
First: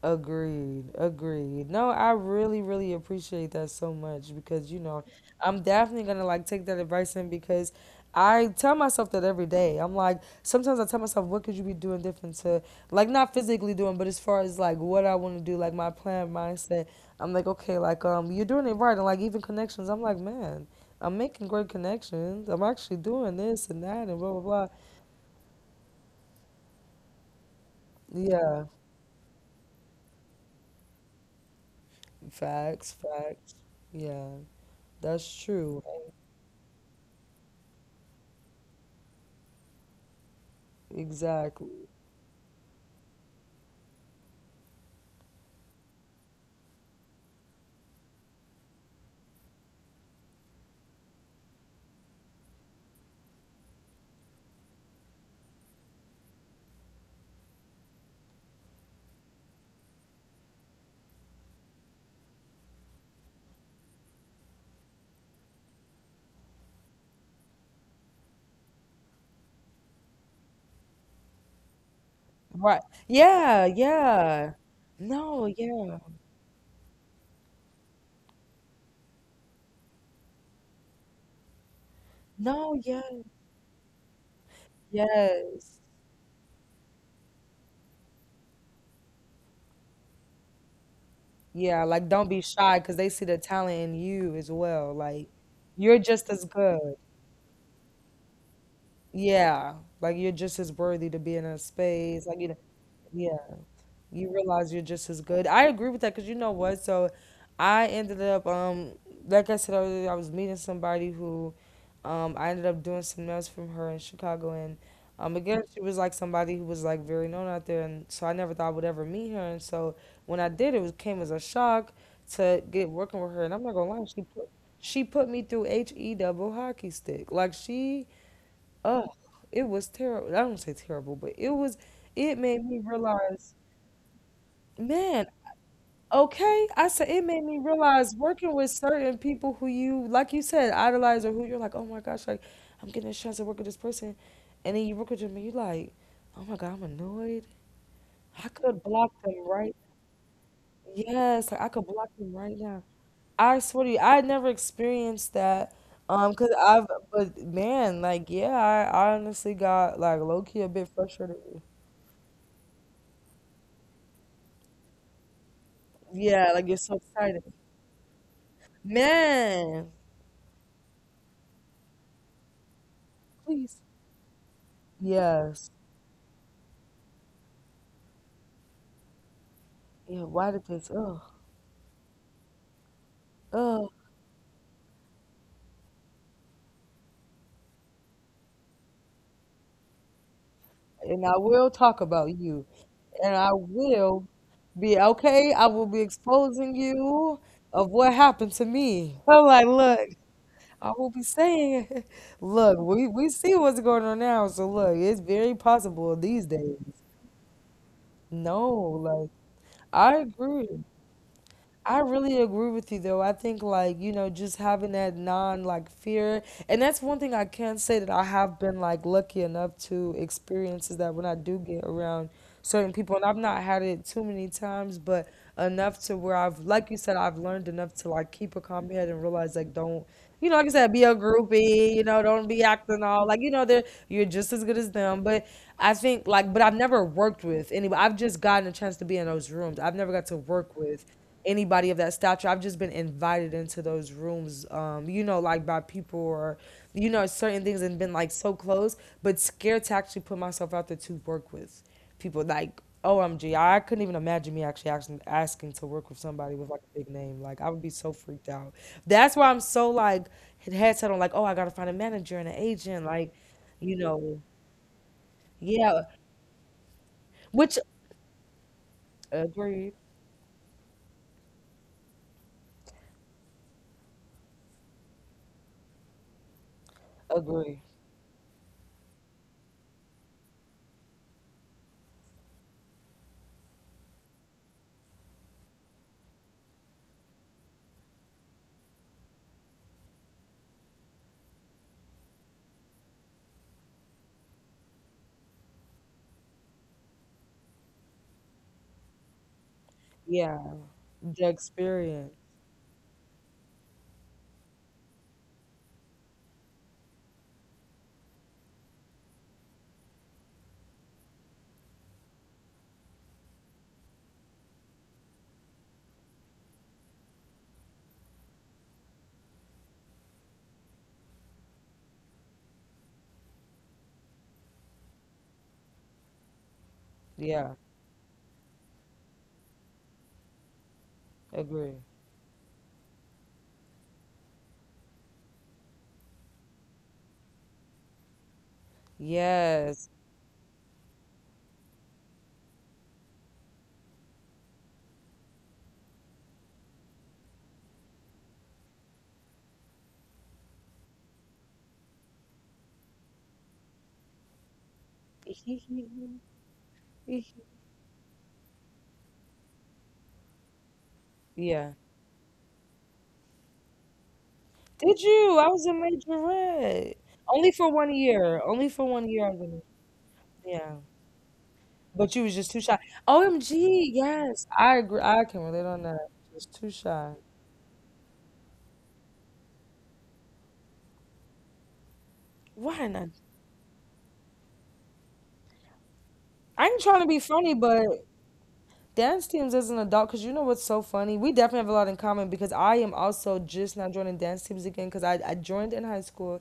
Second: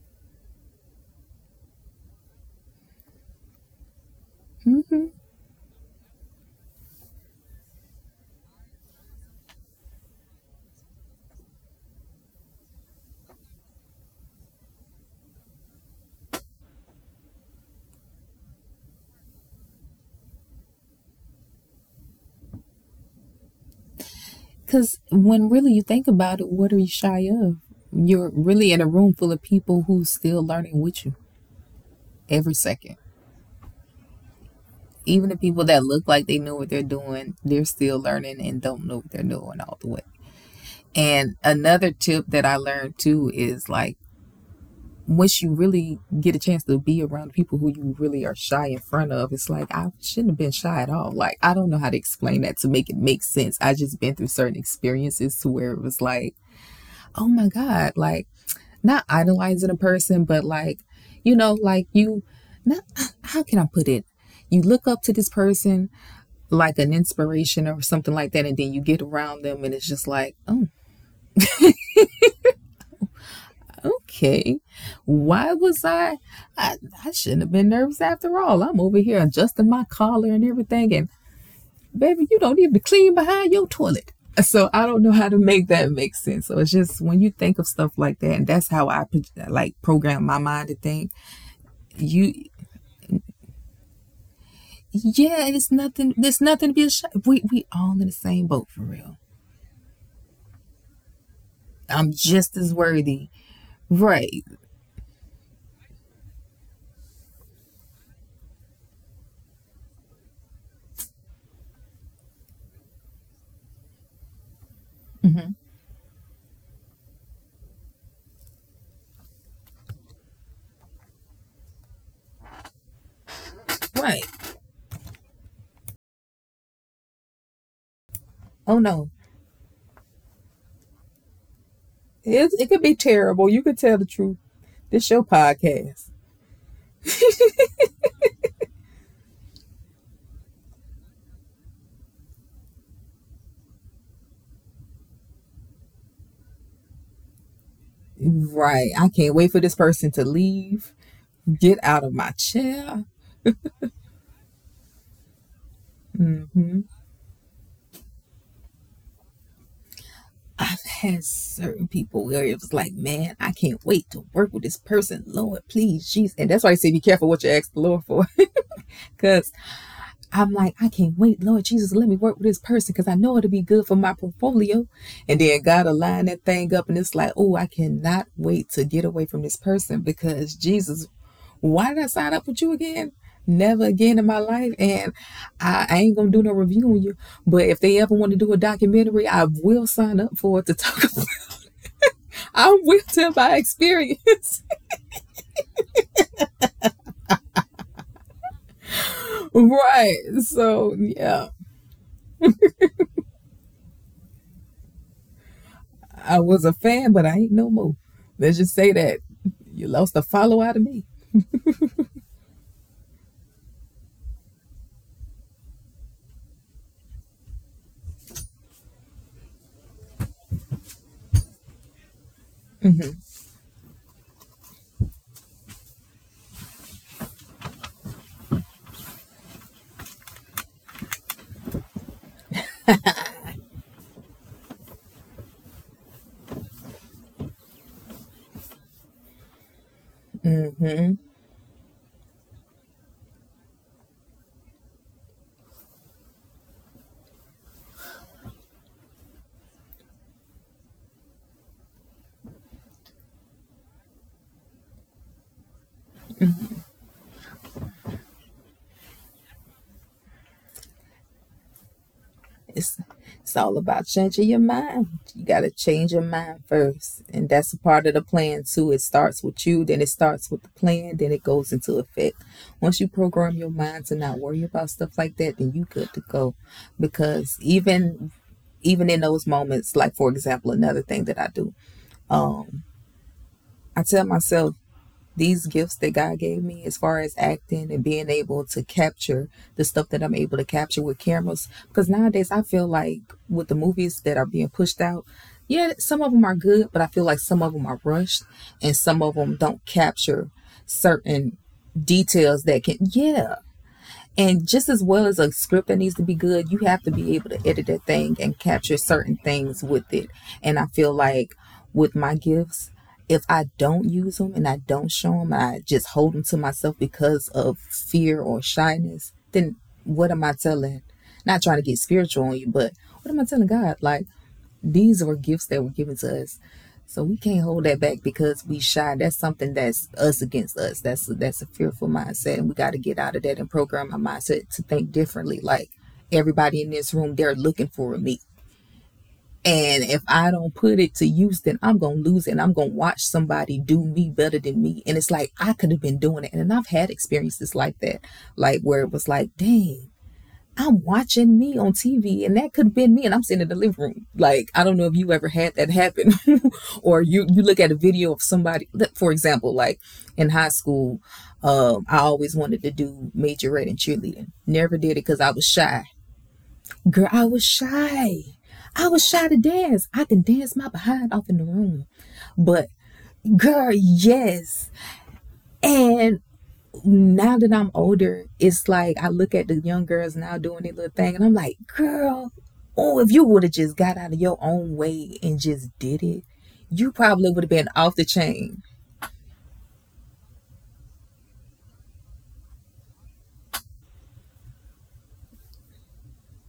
Agreed. Agreed. No, I really, really appreciate that so much because,
Mm-hmm.
I'm definitely gonna like take that advice in because I tell myself that every day. I'm like, sometimes I tell myself, what could you be doing different to, like, not physically doing, but as far as like what I want to do, like my plan, mindset. I'm like, okay, like, you're doing it right, and like even connections. I'm like, man, I'm making great connections. I'm actually doing this and that and blah blah blah.
Because when really you think about it, what are you shy of? You're
Yeah,
really in a room full of people who's still learning with you every
facts,
second.
facts. Yeah,
Even the
that's
people that
true.
look like they know what they're doing, they're still learning and don't know what they're doing all the way. And
Exactly.
another tip that I learned too is like, once you really get a chance to be around people who you really are shy in front of, it's like, I shouldn't have been shy at all. Like, I don't know how to explain that to make it make sense. I just been through certain experiences to where it was like, oh my God, like, not idolizing a person, but like, you know, like you, not, how can I put it? You look up to this person like an inspiration or something like that, and then you get around them, and it's just like, oh,
Right. Yeah, yeah.
okay,
No,
why was
yeah.
I? I, I shouldn't have been nervous after all. I'm over here adjusting my collar and everything, and baby, you don't even
No, yeah.
clean behind your toilet. So I don't know how to make
Yes.
that make sense. So it's just when you think of stuff like that, and that's how I like program my mind to think.
Yeah, like don't
You
be shy because they see the talent in you as well. Like
Yeah, and it's
you're
nothing.
just
There's
as
nothing to be
good.
ashamed. We all in the same boat for real.
Yeah. Like you're just as worthy to be in a
I'm
space. Like,
just as worthy.
yeah. You
Right,
realize you're just as good. I agree with that because you know what? So I ended up, like I said earlier, I was meeting somebody who I ended up doing some nails from her in Chicago. And again, she was like somebody who was like very known out there. And so I never thought I would ever meet her. And so when I did, it was, came as a shock to get working with her. And I'm not going to lie,
right.
she put me through H E double hockey stick. Like
Oh no.
oh, it was terrible. I don't say terrible, but it was, it
It's,
made
it could
me
be terrible.
realize.
You could tell the truth. This your
Man,
podcast.
okay, I said it made me realize working with certain people who you, like you said, idolize or who you're like, oh my gosh, like I'm getting a chance to work with this person, and then you work with them and you like, oh my god, I'm annoyed. I could
Right. I
block
can't
them
wait for this
right.
person to leave.
Yes, like I
Get
could
out
block
of my
them right now.
chair.
I swear to you, I never experienced that. Um, cause I've, but man, like yeah, I honestly got like low key a
I've
bit
had
frustrated.
certain people where it was like, man, I can't wait to work with this person. Lord, please, Jesus. And
Yeah,
that's
like
why I
you're
say
so
be careful what
excited,
you ask the Lord for. Because
man.
I'm like, I can't wait, Lord Jesus, let me work with this person because I know it'll be
Please.
good for my portfolio. And then
Yes.
God will line that thing up, and it's like, oh, I cannot wait to get away from this person
Yeah. Why
because
did this?
Jesus,
Ugh.
why did I sign up with you again? Never
Uh,
again in my life, and I ain't gonna do no review on you. But if they ever want to do a documentary, I will sign up for it to talk.
and
About,
I will talk about you,
I will tell
and I
my
will
experience,
be okay. I will be exposing you of what happened to me. I'm like, look,
right?
I
So
will be
yeah
saying, look, we see what's going on now. So look, it's very possible
I
these
was a
days.
fan, but I ain't no more. Let's
No,
just say that
like
you lost
I
a follow out of
agree.
me.
I really agree with you though. I think like, just having that non like fear, and that's one thing I can say that I have been like lucky enough to experience is that when I do get around certain people, and I've not had it too many times, but enough to where I've like you said, I've learned enough to like keep a calm head and realize like don't, like I said, be a groupie, don't be acting all like, they're you're just as good as them. But I think like but I've never worked with anybody. I've just gotten a chance to be in those rooms. I've never got to work with anybody of that stature. I've just been invited into those rooms, like by people or, certain things, and been like so close, but scared to actually put myself out there to work with people. Like, OMG, I couldn't even imagine me actually asking to work with somebody with like a big name. Like, I would be so freaked out. That's why I'm so like head set on, like, oh, I gotta find a manager and an
It's
agent. Like,
all
you
about
know,
changing your mind. You gotta
yeah,
change your mind first, and that's a
which
part of the plan too. It starts with you,
agreed,
then it starts with the plan, then it goes into effect. Once you program your mind to not worry about stuff like that, then you good to go. Because
agree.
even in those moments, like for example, another thing that I do, um, I tell myself these gifts that God gave me as far as acting and being able to capture the stuff that I'm able to capture with cameras. Because nowadays I feel like with the movies that are being pushed out, yeah, some of them are good, but I feel like some of them are rushed and some of them don't capture
Yeah, the
certain
experience.
details that can, yeah. And just as well as a script that needs to be good, you have to be able to edit that thing and capture certain things with it. And I feel like with my gifts, if I don't use them and I don't show them, I just hold them to myself because of fear or shyness, then what am I telling? Not trying to get spiritual on you, but what am I telling God? Like, these were gifts that were given to us. So we can't
Yeah,
hold that back because we shy. That's something that's us against us. That's a
agree.
fearful mindset, and we got to get out of that and program our mindset to think differently. Like everybody in this room, they're looking for me, and
Yes.
if I don't put it to use, then I'm gonna lose, it, and I'm gonna watch somebody do me better than me. And it's like I could have been doing it, and I've had experiences like that, like where it was like, dang. I'm watching me on TV and that could have been me and I'm sitting in the living room. Like, I don't know if you ever
He,
had that happen
he,
or
he,
you,
he-
you look at a video of somebody, for example, like in high school,
Yeah.
I always wanted to do majorette in cheerleading. Never did it
Did
because I
you?
was
I was a
shy.
major red.
Girl, I was
Only for one
shy.
year. Only for
I was
1 year.
shy
I
to
was in,
dance. I can dance my
yeah.
behind off in the room.
But you was just too
But
shy.
girl,
OMG. Yes.
yes.
I agree. I can relate on that.
And
Just too shy.
now that I'm older, it's like I look at the young girls now doing their little thing, and I'm like, girl,
Why
oh,
not?
if you would have just got out of your own way and just did it,
I ain't
you
trying to be
probably would have
funny,
been
but
off the chain.
dance teams as an adult because you know what's so funny, we definitely have a lot in common because I am also just now joining dance teams again because I joined in high school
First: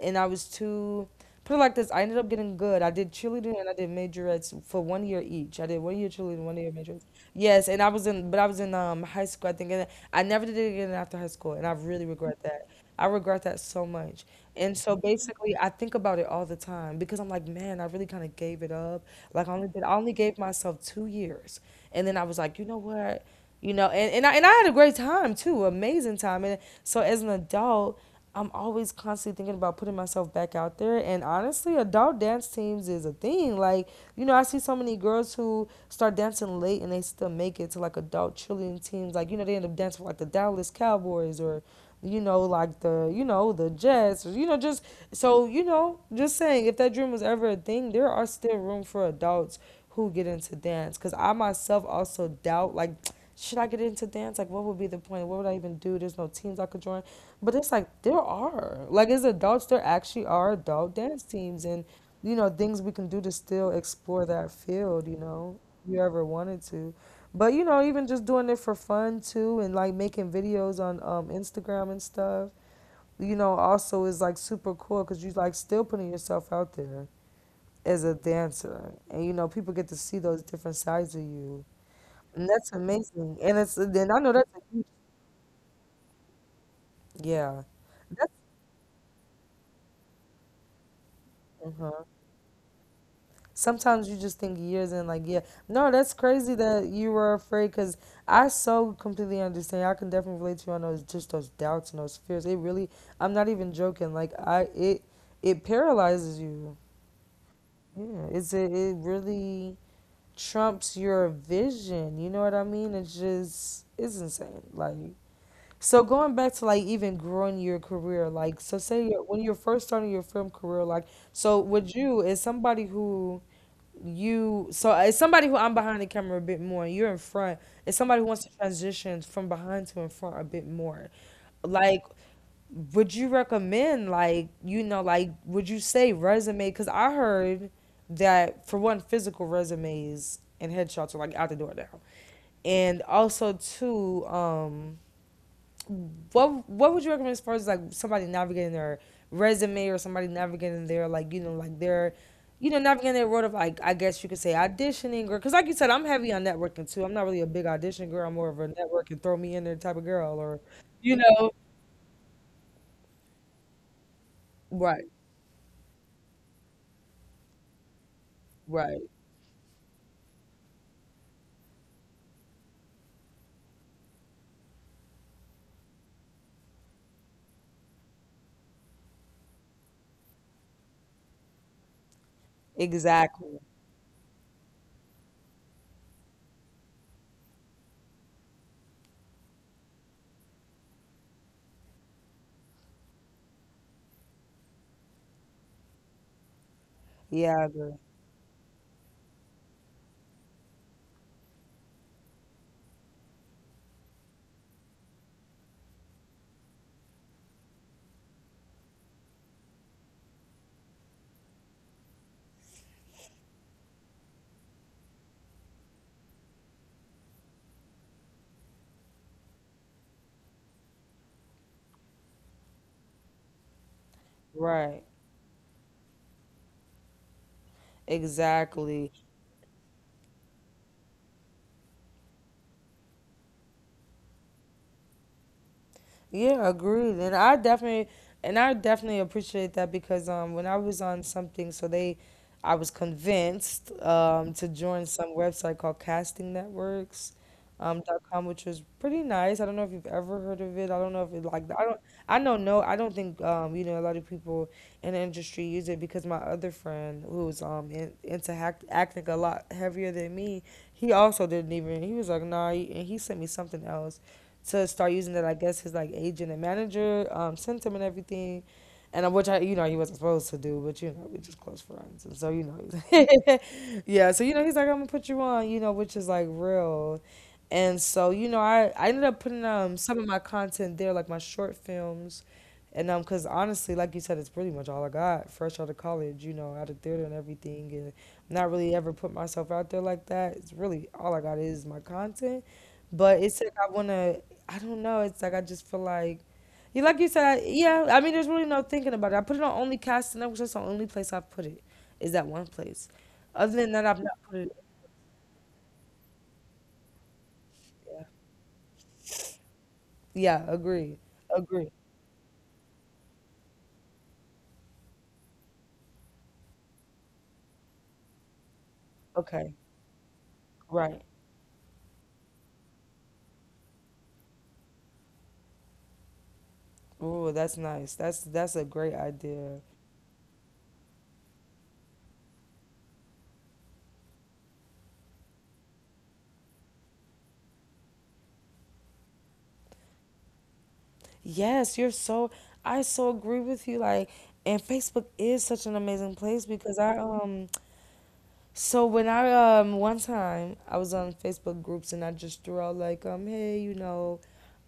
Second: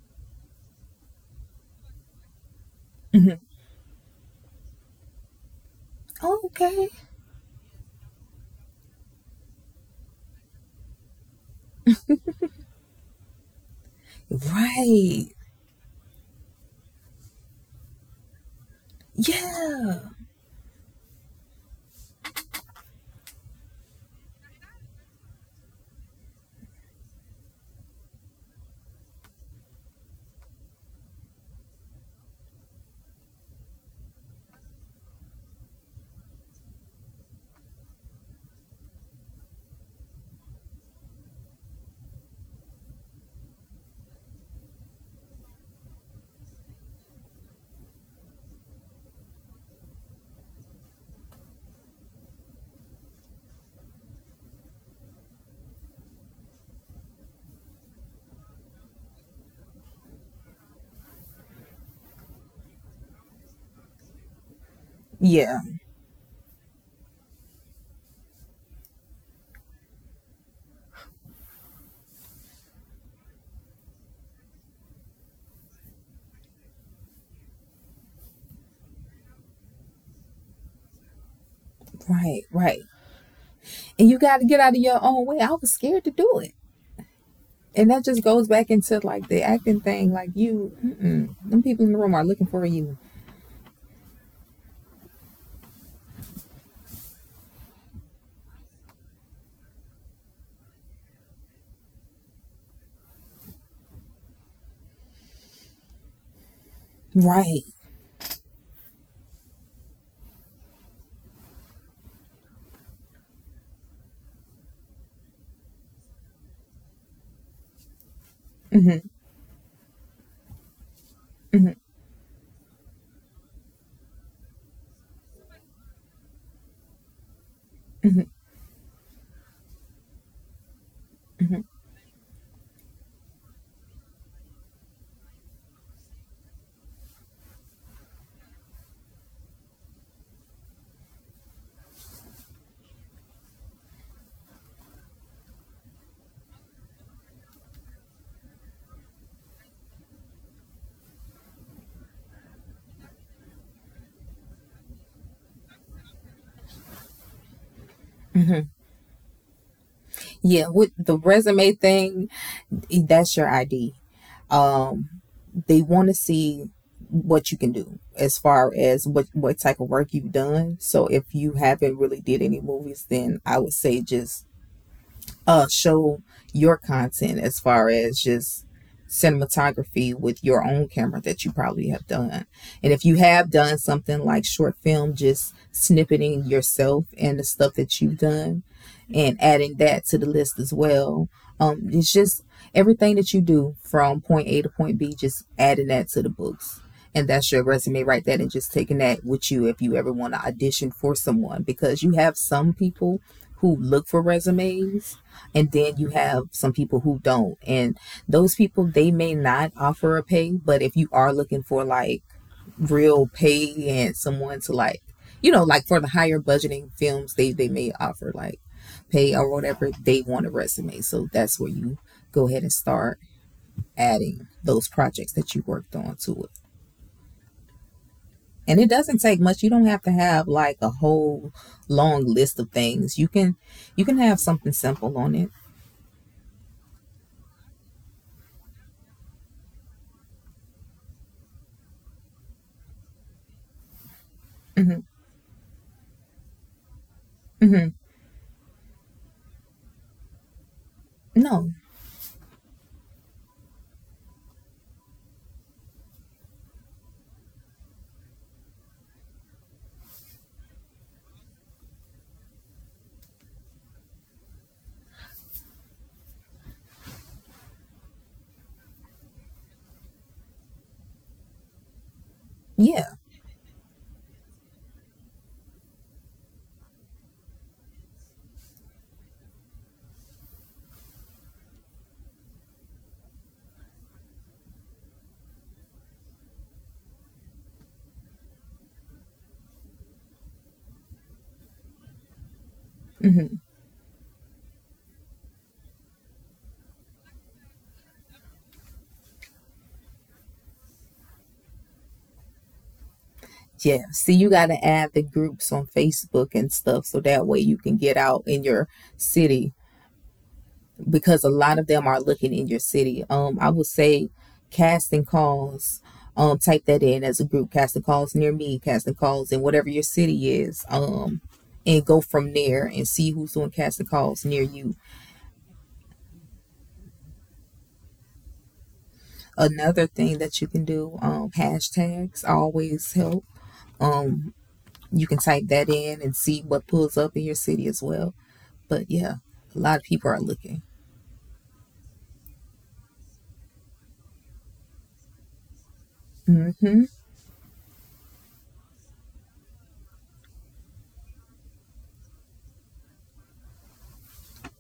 and I was too, put it like this, I ended up getting good. I did cheerleading and I did majorettes for 1 year each. I did 1 year cheerleading, 1 year
Okay,
majorettes. Yes, and I was in, but I was in high school, I think. And I never did it again after high school, and I really regret that. I regret that so much. And so
right,
basically, I think about it all the time because I'm like, man, I really kind of gave it up. Like I only did, I
yeah,
only gave myself 2 years, and then I was like, what? And I had a great time too, amazing time. And so as an adult, I'm always constantly thinking about putting myself back out there. And honestly, adult dance teams is a thing. Like, I see so many girls who start dancing late and they still make it to like adult cheerleading teams. Like, they end up dancing for like the Dallas Cowboys, or, like the Jets, or, just so, just saying if that dream was ever a thing, there are still room for adults who get into dance. Cause I myself also doubt, like, should I get into dance? Like, what would be the point? What would I even do? There's no teams I could join. But it's like, there are. Like, as adults, there actually are adult dance teams and, things we can do to still explore that field,
yeah,
if you ever wanted to. But, even just doing it for fun too and like making videos on Instagram and stuff, also is like super cool because you like still putting yourself out there as a dancer. And, people get to see those different sides of you and
right,
that's
right.
amazing. And it's then I
And you
know
got
that's
to
a
get out
huge
of your own way. I was scared to do it.
yeah.
And that
That's
just goes back into like the acting thing. Like you, mm-mm, them people in
uh-huh.
the room are looking for you,
Sometimes you just think years and like yeah. No, that's crazy that you were afraid because I so completely understand. I can definitely relate to you on those just those doubts and those fears. It really, I'm not even joking. Like I it it paralyzes you.
right?
Yeah. It really trumps your vision. You know what I mean? It's just it's insane. Like, so going back to like even growing your career, like
Hmm.
when you're first starting your film career, like so
Hmm.
would you is somebody who you so as somebody who, I'm behind the camera a bit more, and you're in front. Is somebody who wants to transition from behind to in front a bit more. Like, would you recommend, like would you say resume? Because I heard that, for one, physical resumes and headshots are like out the door now, and also two, what would you recommend as far as like somebody navigating their resume, or somebody navigating their like their navigating their world of like, I guess you could say, auditioning? Or because, like you said, I'm heavy on networking too. I'm not really a big audition girl. I'm more of a
Hmm.
network and throw me in there type of girl. Or
Yeah, with
you
the
know
resume thing, that's your ID.
right,
Um, they want to see what you can do as far
right,
as what type of work you've done. So if you haven't really did any movies, then I would say just show your content as far as just cinematography with your own camera that you probably have done. And if you
exactly.
have done something like short film, just snippeting yourself and the stuff that you've done and adding that to the list as well. It's just everything that you do from point A to point B, just adding that to the books. And that's
Yeah,
your
I
resume right there, and just taking that with you if you ever want to audition for someone because you have some people who look for resumes, and then you have some people who don't. And those people, they may not offer a pay. But if you are looking for like real pay and someone to like, like for the higher budgeting films, they may offer like pay or whatever. They want a resume, so that's where you go ahead and start adding those
right,
projects that you worked on to it. And it
exactly.
doesn't take much. You don't have to have like a whole long list of things. You can have something simple on it.
Yeah, agreed. And I definitely appreciate that, because when I was on something, so they I was convinced to
Hmm.
join some website called Casting Networks
Hmm.
dot com, which was pretty nice. I don't know if you've ever heard of it. I don't know if it like
No.
I don't know. No, I don't think a lot of people in the industry use it, because my other friend who's acting a lot heavier than me, he also didn't even he was like, nah, and he sent me something else to start using that, I guess, his like agent and manager sent him and everything. And which, he wasn't supposed to do, but you know, we're just close friends, and so you
Yeah.
know, yeah. So you know, he's like, I'm gonna put you on, you know, which is like real. And so you know, I ended up putting some of my content there, like my short films, and cause honestly, like you said, it's pretty much all I got, fresh out of college, you know, out of theater and everything, and not really ever put myself out there like that. It's really all I got is my content. But it's
Mm-hmm.
like I wanna I don't know. It's like I just feel like you said, I, yeah. I mean, there's really no thinking about it. I put it on only cast network. 'Cause that's the only place I've put it. Is that one place? Other than that,
Yeah.
I've not
See, you
put
got
it.
to add the groups on Facebook and stuff so that way you can
Yeah.
get out in your city
Yeah. Agree.
because a lot
Agree.
of them are looking in your city. I would say casting calls. Type that in as a group. Casting calls near me. Casting calls in
Okay.
whatever your city is.
Right.
And go from there and see who's doing casting calls near you.
Oh, that's nice. That's a great idea.
Another thing that you can do. Hashtags always help. Um, you can type that in and see what pulls up in your city as well. But yeah, a lot of people are looking.
Yes, you're so. I so agree with you. Like, and Facebook is such an amazing place, because
Hmm.
I so when I one time I was on Facebook groups and I just threw out like, hey, you know,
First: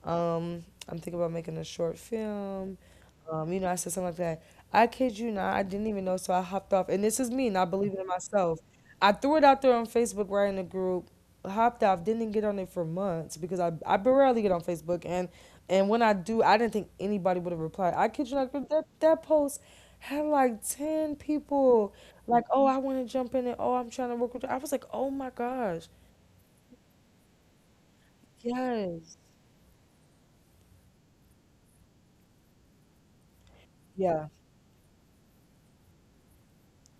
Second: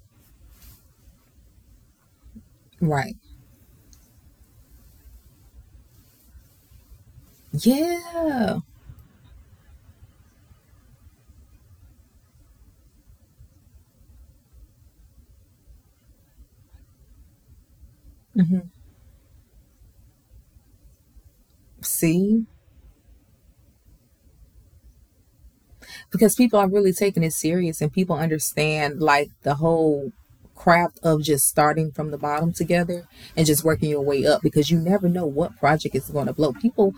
I'm thinking about making a short film,
Right.
you know, I said something like that. I kid you not, I didn't even know, so I hopped off, and this is me not believing in myself.
Yeah.
I threw it out there on Facebook right in the group, hopped off, didn't even get on it for months, because I barely get on Facebook, and when I do, I didn't think anybody would have replied. I kid you not,
Hmm.
that post had like ten people like,
See,
oh, I want to jump in, and oh, I'm trying to work with. I was like, oh my gosh,
because people are really taking it serious, and people understand
yes,
like the whole craft of just starting from the bottom together and just working your
yeah,
way up because you never know what project is going to blow. People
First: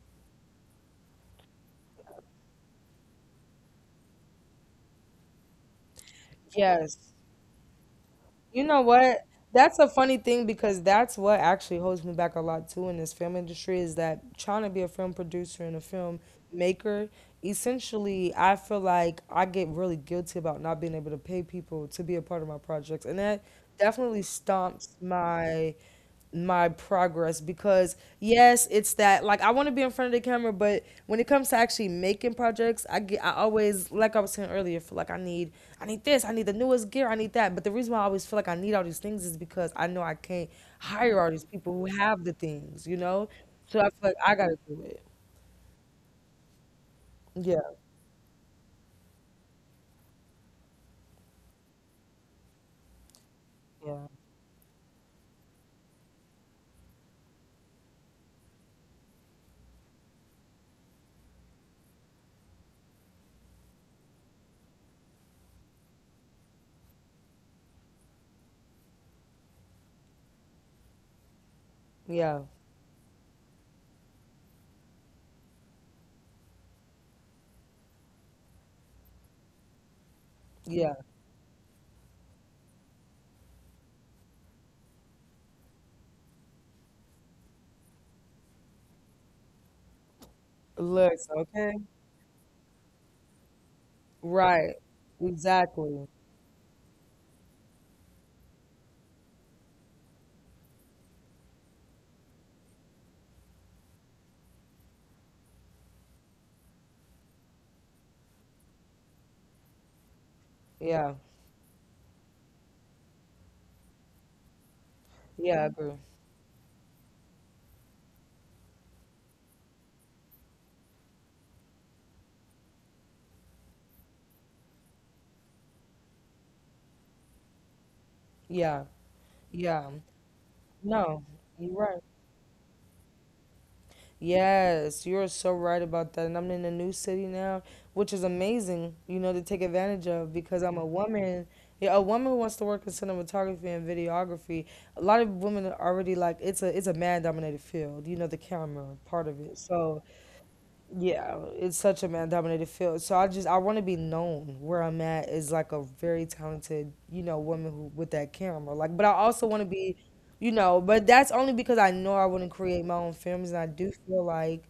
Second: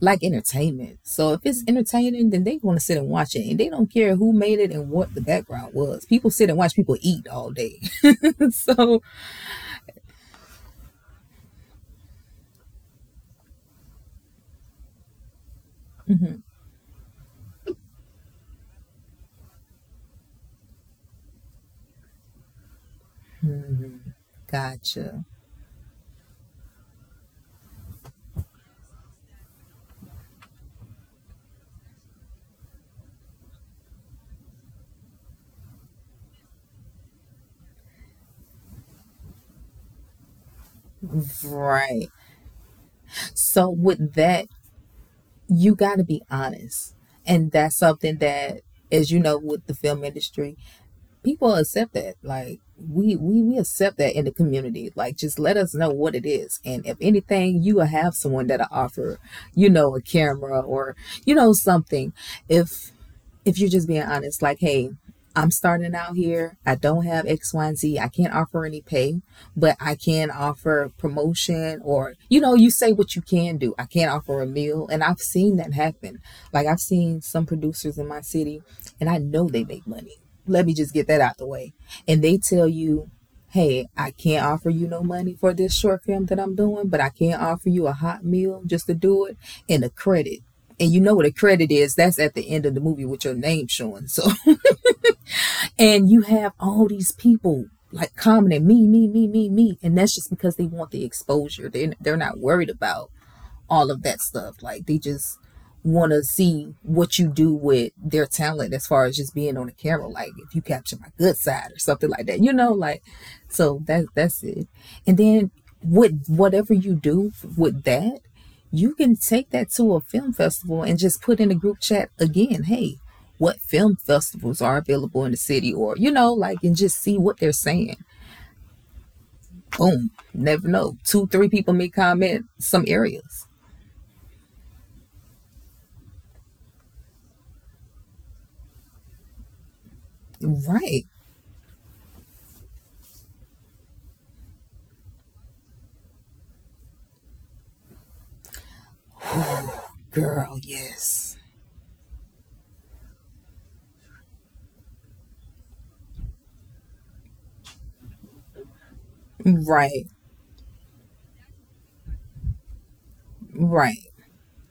like entertainment, so if it's entertaining, then they want to sit and watch it, and they don't care who made it and what the background was. People sit and watch people
yes.
eat all day,
You know
so.
what? That's a funny thing, because that's what actually holds me back a lot too in this film industry, is that trying to be a film producer and a film maker. Essentially, I feel like I get really guilty about not being able to pay people to be a part of my projects, and that
Mhm.
definitely stomps
Gotcha.
my progress, because yes, it's that like, I want to be in front of the camera, but when it comes to actually making projects, I get I always, like I was saying earlier, feel like I need this, I need the newest gear, I need that. But the reason why I always feel like I need all these things is because I know I can't hire all these people who
Right?
have the things, you know,
So
so I feel
with
like I
that,
gotta do it.
you got to be honest. And
Yeah,
that's something that, as you know, with the film industry, people accept that. Like we accept
yeah,
that in the community. Like just let us know what it is. And if anything, you will have someone that'll offer, you know, a camera or, you know, something. If if you're just being honest, like, hey, I'm starting out here. I don't have X, Y, and Z. I can't offer any pay, but I can offer promotion or, you
yeah,
know, you say what you can do. I can't offer a meal. And I've seen that happen. Like, I've seen some producers in my city, and I know they make money. Let me just
yeah,
get that out the way. And they tell you, hey, I can't offer you no money for this short film that I'm doing, but I can offer you a hot meal just to do it, and a credit. And you know what
looks
a credit
okay,
is? That's at the end of the movie with your name showing. So
right, exactly,
and you have all these people like commenting me me me me me, and that's just because they want the exposure. They're not worried about all of that stuff. Like they just want to see what you do with their talent as far as just being on the camera. Like if you capture my
yeah,
good side or something like that, you know, like, so that that's it. And then
yeah, I agree,
with whatever you do with that, you can take that to a film festival and just put in a group chat again. Hey, what film festivals are available in the city, or you know, like, and just see what they're saying.
yeah, yeah,
Boom, never know,
no,
two three
you're
people may
right.
comment some areas.
Yes, you're so right about that. And I'm in a new city now, which is amazing, you know, to take advantage of, because I'm a
Right.
woman. Yeah, a woman who wants to work in cinematography and videography. A lot of women are already like, it's a man dominated field, you know, the camera part of it. So
Girl, yes.
yeah, it's such a man dominated field. So I just I want to be known where I'm at is like a very talented, you know, woman who with that camera. Like, but I also want to be,
Right.
you know, but that's only because I know I want to create my own films, and I do
Right.
feel like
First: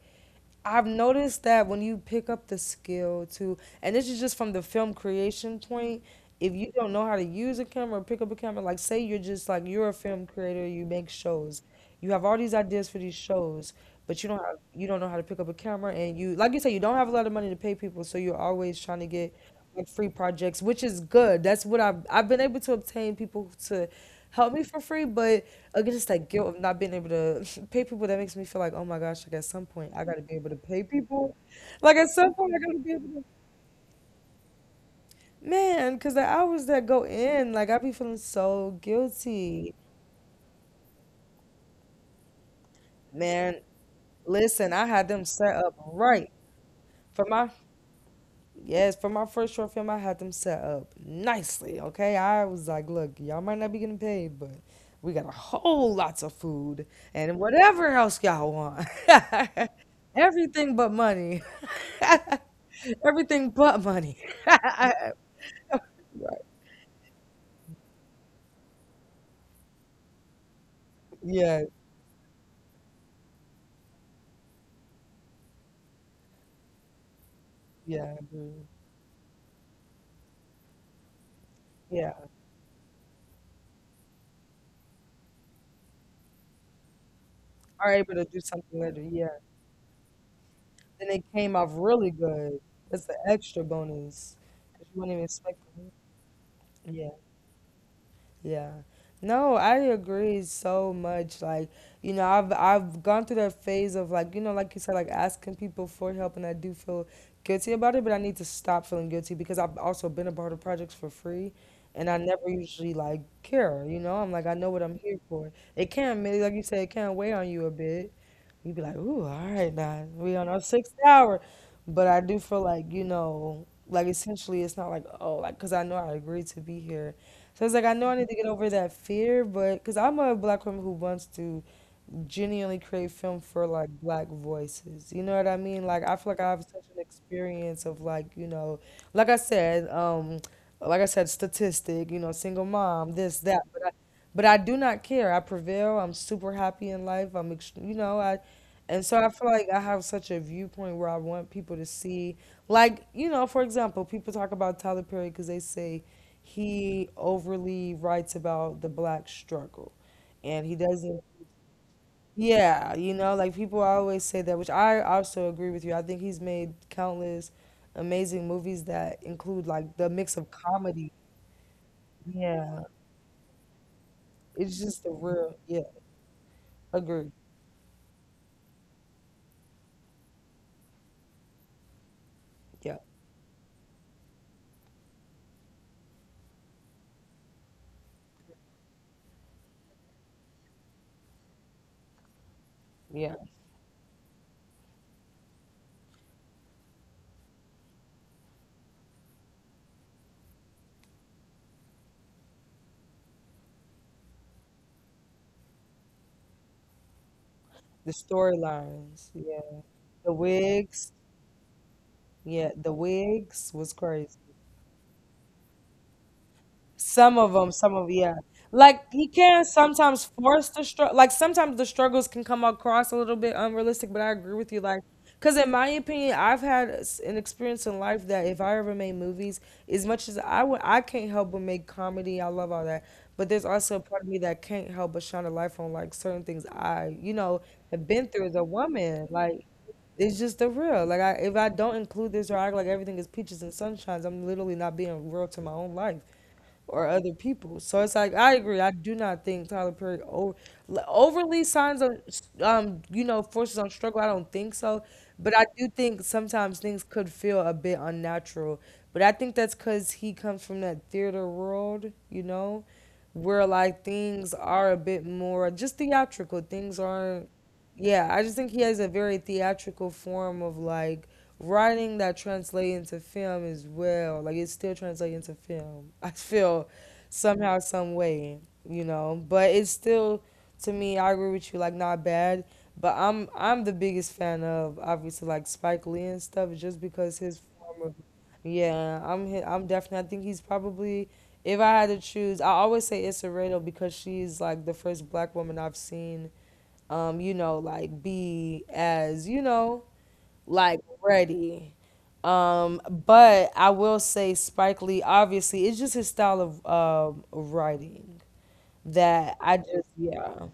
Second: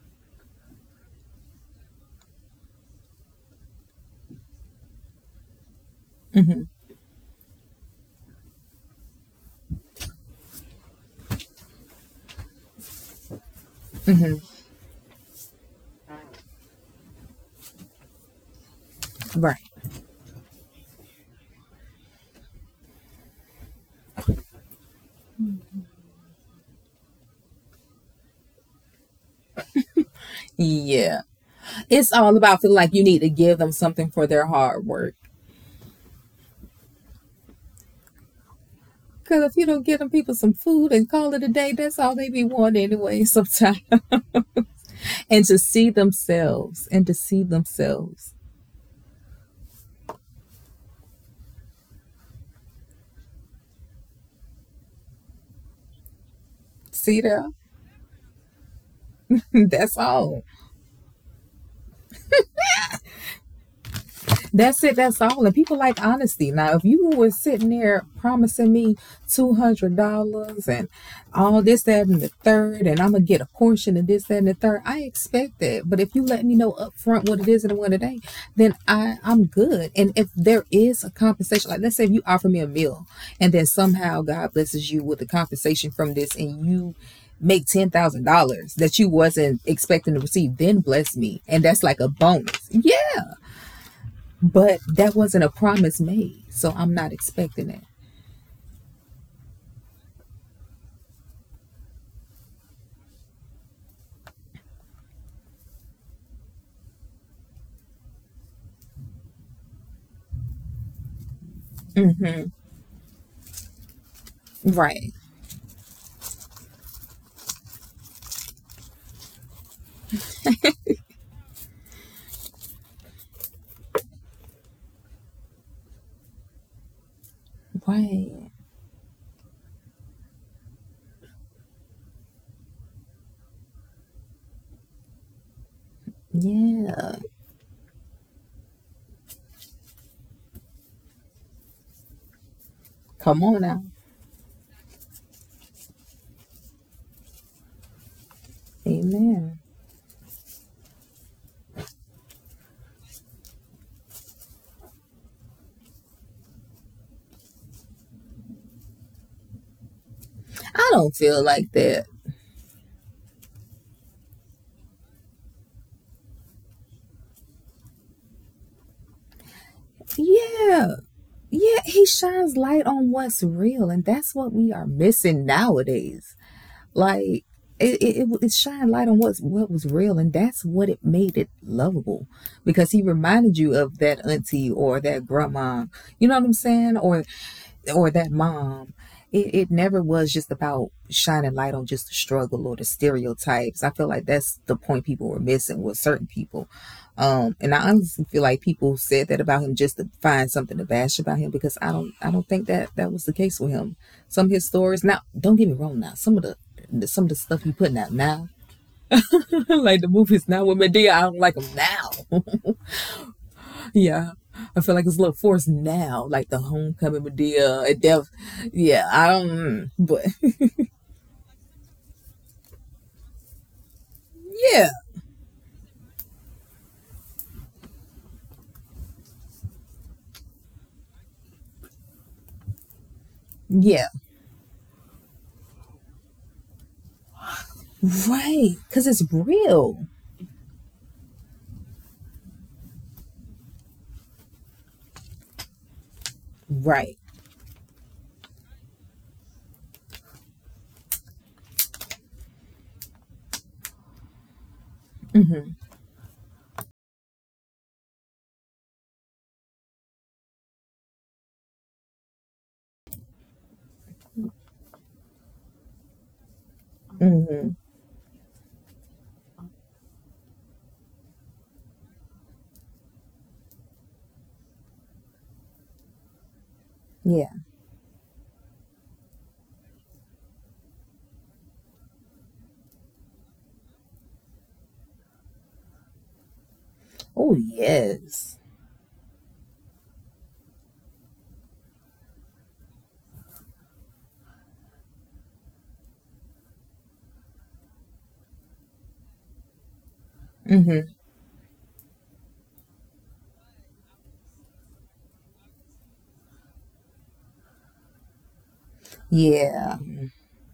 I've noticed that when you pick up the skill to, and this is just from the film creation point, if
Hmm.
you don't know how to use a camera or pick up a camera, like say you're just like, you're a film creator, you make shows, you have all these ideas for these shows, but you don't know how to pick up a camera. And you, like you say, you don't have a lot of money to pay people, so you're always trying to get
Right.
like free projects, which is good. That's what I've been able to obtain people to help me for free. But again, it's that guilt of not being able to pay people that makes me feel like, oh my gosh, like at some point I gotta be able to pay
Yeah.
people, like at
It's
some
all
point I
about feeling
gotta be
like you need
able to,
to give them something for their hard work.
man, because the hours that go in, like I be feeling so
Because if you
guilty,
don't give them people some food and call it a day, that's all they be wanting anyway
man,
sometimes.
listen, I had them
And to
set up
see
right
themselves and to
for
see
my,
themselves.
yes, for my first short film, I had them set up nicely. Okay, I was like, look, y'all might not be getting paid, but we got a whole lots of food
See
and
that?
whatever else y'all want.
That's all.
Everything but money. Everything but money.
That's it. That's all. And people like
Right.
honesty. Now, if you were sitting there promising me $200, and all
Yeah.
this, that, and the third, and I'm gonna get a portion of this, that, and the third, I expect that. But if you let me know upfront what it is and what it
Yeah.
ain't,
Mhm.
then I'm good. And if there is a compensation, like let's say if
Yeah.
you offer me a meal, and then somehow God blesses you with the compensation from this, and you make ten
Are able
thousand
to do
dollars
something
that you
later. Yeah.
wasn't expecting to receive, then bless
And it
me, and
came off
that's like a
really good.
bonus. Yeah,
That's the extra bonus.
but
'Cause you
that
wouldn't even
wasn't a
expect
promise made, so I'm not
it.
expecting it.
Yeah. No, I agree so much. Like, you know, I've gone through that phase of like, you know, like you said, like asking people for help, and I do feel guilty about it, but I need to stop feeling guilty, because I've also been a part of projects for free, and I
Hmm.
never usually like care, you know? I'm like, I know what I'm
Right,
here for. It can maybe, like you said, it can weigh on you a bit. You'd be like, ooh, all right now, we on our sixth hour. But I do feel like, you know, like essentially it's not like, oh, like, cause I know I agreed to be here, so it's like I know I need to get
right,
over that fear. But because I'm a black woman who wants to genuinely create film for like black voices. You know what I mean? Like I feel like I have such an
yeah.
experience of like, you know, like I said, like I said, statistic, you know, single mom, this,
Come on
that,
now,
but I do not care. I prevail. I'm super happy in life. I'm ex- you know, I, and so I feel
amen.
like I have such a viewpoint where I want people to see like, you know, for example, people talk about Tyler Perry, cuz they say he overly writes about the black struggle, and he
I don't
doesn't.
feel like that.
Yeah, you know, like people always say that, which I also agree with you. I think he's made countless amazing movies that include like the mix of
Yeah,
comedy.
yeah. He shines
Yeah,
light on what's real, and that's what we
it's
are
just the
missing
real. Yeah,
nowadays.
agreed.
Like it shined light on what was real, and that's what it made it lovable, because
Yeah,
he reminded you of that auntie or that grandma. You know what I'm saying? Or that mom. It never was just about shining light on just the struggle or the
yeah.
stereotypes. I feel like that's the point people were missing with certain people. And I honestly feel like people said that about him just to find something to bash about him because I don't think that that was the case with him. Some of his stories now, don't get me wrong now, some of the stuff he putting out
The
now,
storylines. Yeah,
like the
the
movies now with Medea,
wigs.
I don't like them now.
Yeah, the wigs was
Yeah,
crazy.
I feel like it's a little forced now, like the homecoming
Some of them,
Medea
some
at
of
Def.
yeah.
Yeah,
Like
I
he
don't,
can
but
sometimes force the struggle. Like sometimes the struggles can come across a little bit unrealistic, but I agree with you.
yeah,
Like, cause in my opinion, I've had s- an experience in life that if I ever made movies, as much as I would, I can't help but make comedy. I love all that, but there's also a
yeah,
part of me that can't help but shine a light on like certain things I, you know, have been through as a
right, because it's
woman. Like
real,
it's just the real. Like I, if I don't include this or act like everything is peaches and sunshines, I'm literally not being real to my own life or
right?
other people. So it's like I agree. I do not think Tyler Perry overly signs on, forces on struggle. I don't think so, but I do think sometimes things could feel a bit unnatural. But I think that's because he comes from that theater world, you know, where like things are a bit more just theatrical. Things aren't yeah, I just think he has a very theatrical form of like writing that translates into film as well. Like it's still translating into film. I feel
Yeah.
somehow, some way, you know. But it's still to me, I agree with you, like not bad. But I'm the biggest fan of obviously like Spike Lee and stuff just because
Oh
his form of
yes.
yeah, I'm definitely I think he's probably if I had to choose, I always say Issa Rae because she's like the first black woman I've seen like be as, like
Mm-hmm.
ready. But I will say Spike Lee, obviously, it's just his style of writing that I
Yeah.
just yeah.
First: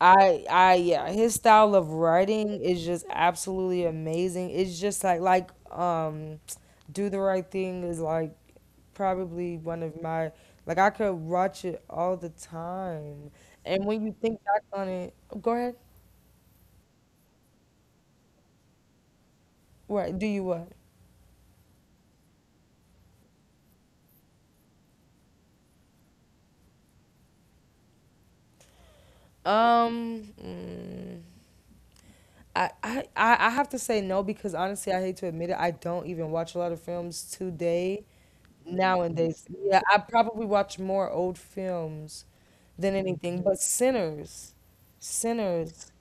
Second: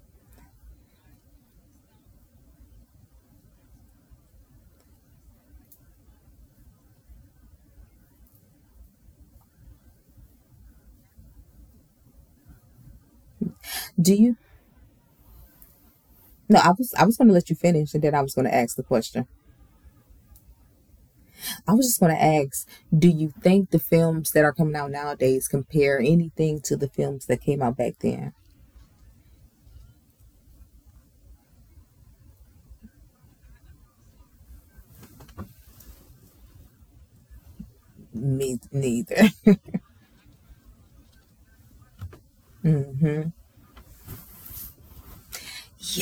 I yeah, his style of writing is just absolutely amazing. It's just like Do the Right Thing is like probably one of my like I could watch it all the time. And when you
Do you?
think back on it, go ahead.
No, I was going to let you finish, and then I was going to ask the question.
What do you what?
I was just going to ask, do you think the films that are coming out nowadays compare anything to the films that came out back then?
Um, mm, I have to say no because honestly, I hate to admit it. I don't even watch a lot of films today
Me neither.
nowadays. Yeah, I probably watch more old films than
Hmm.
anything. But Sinners,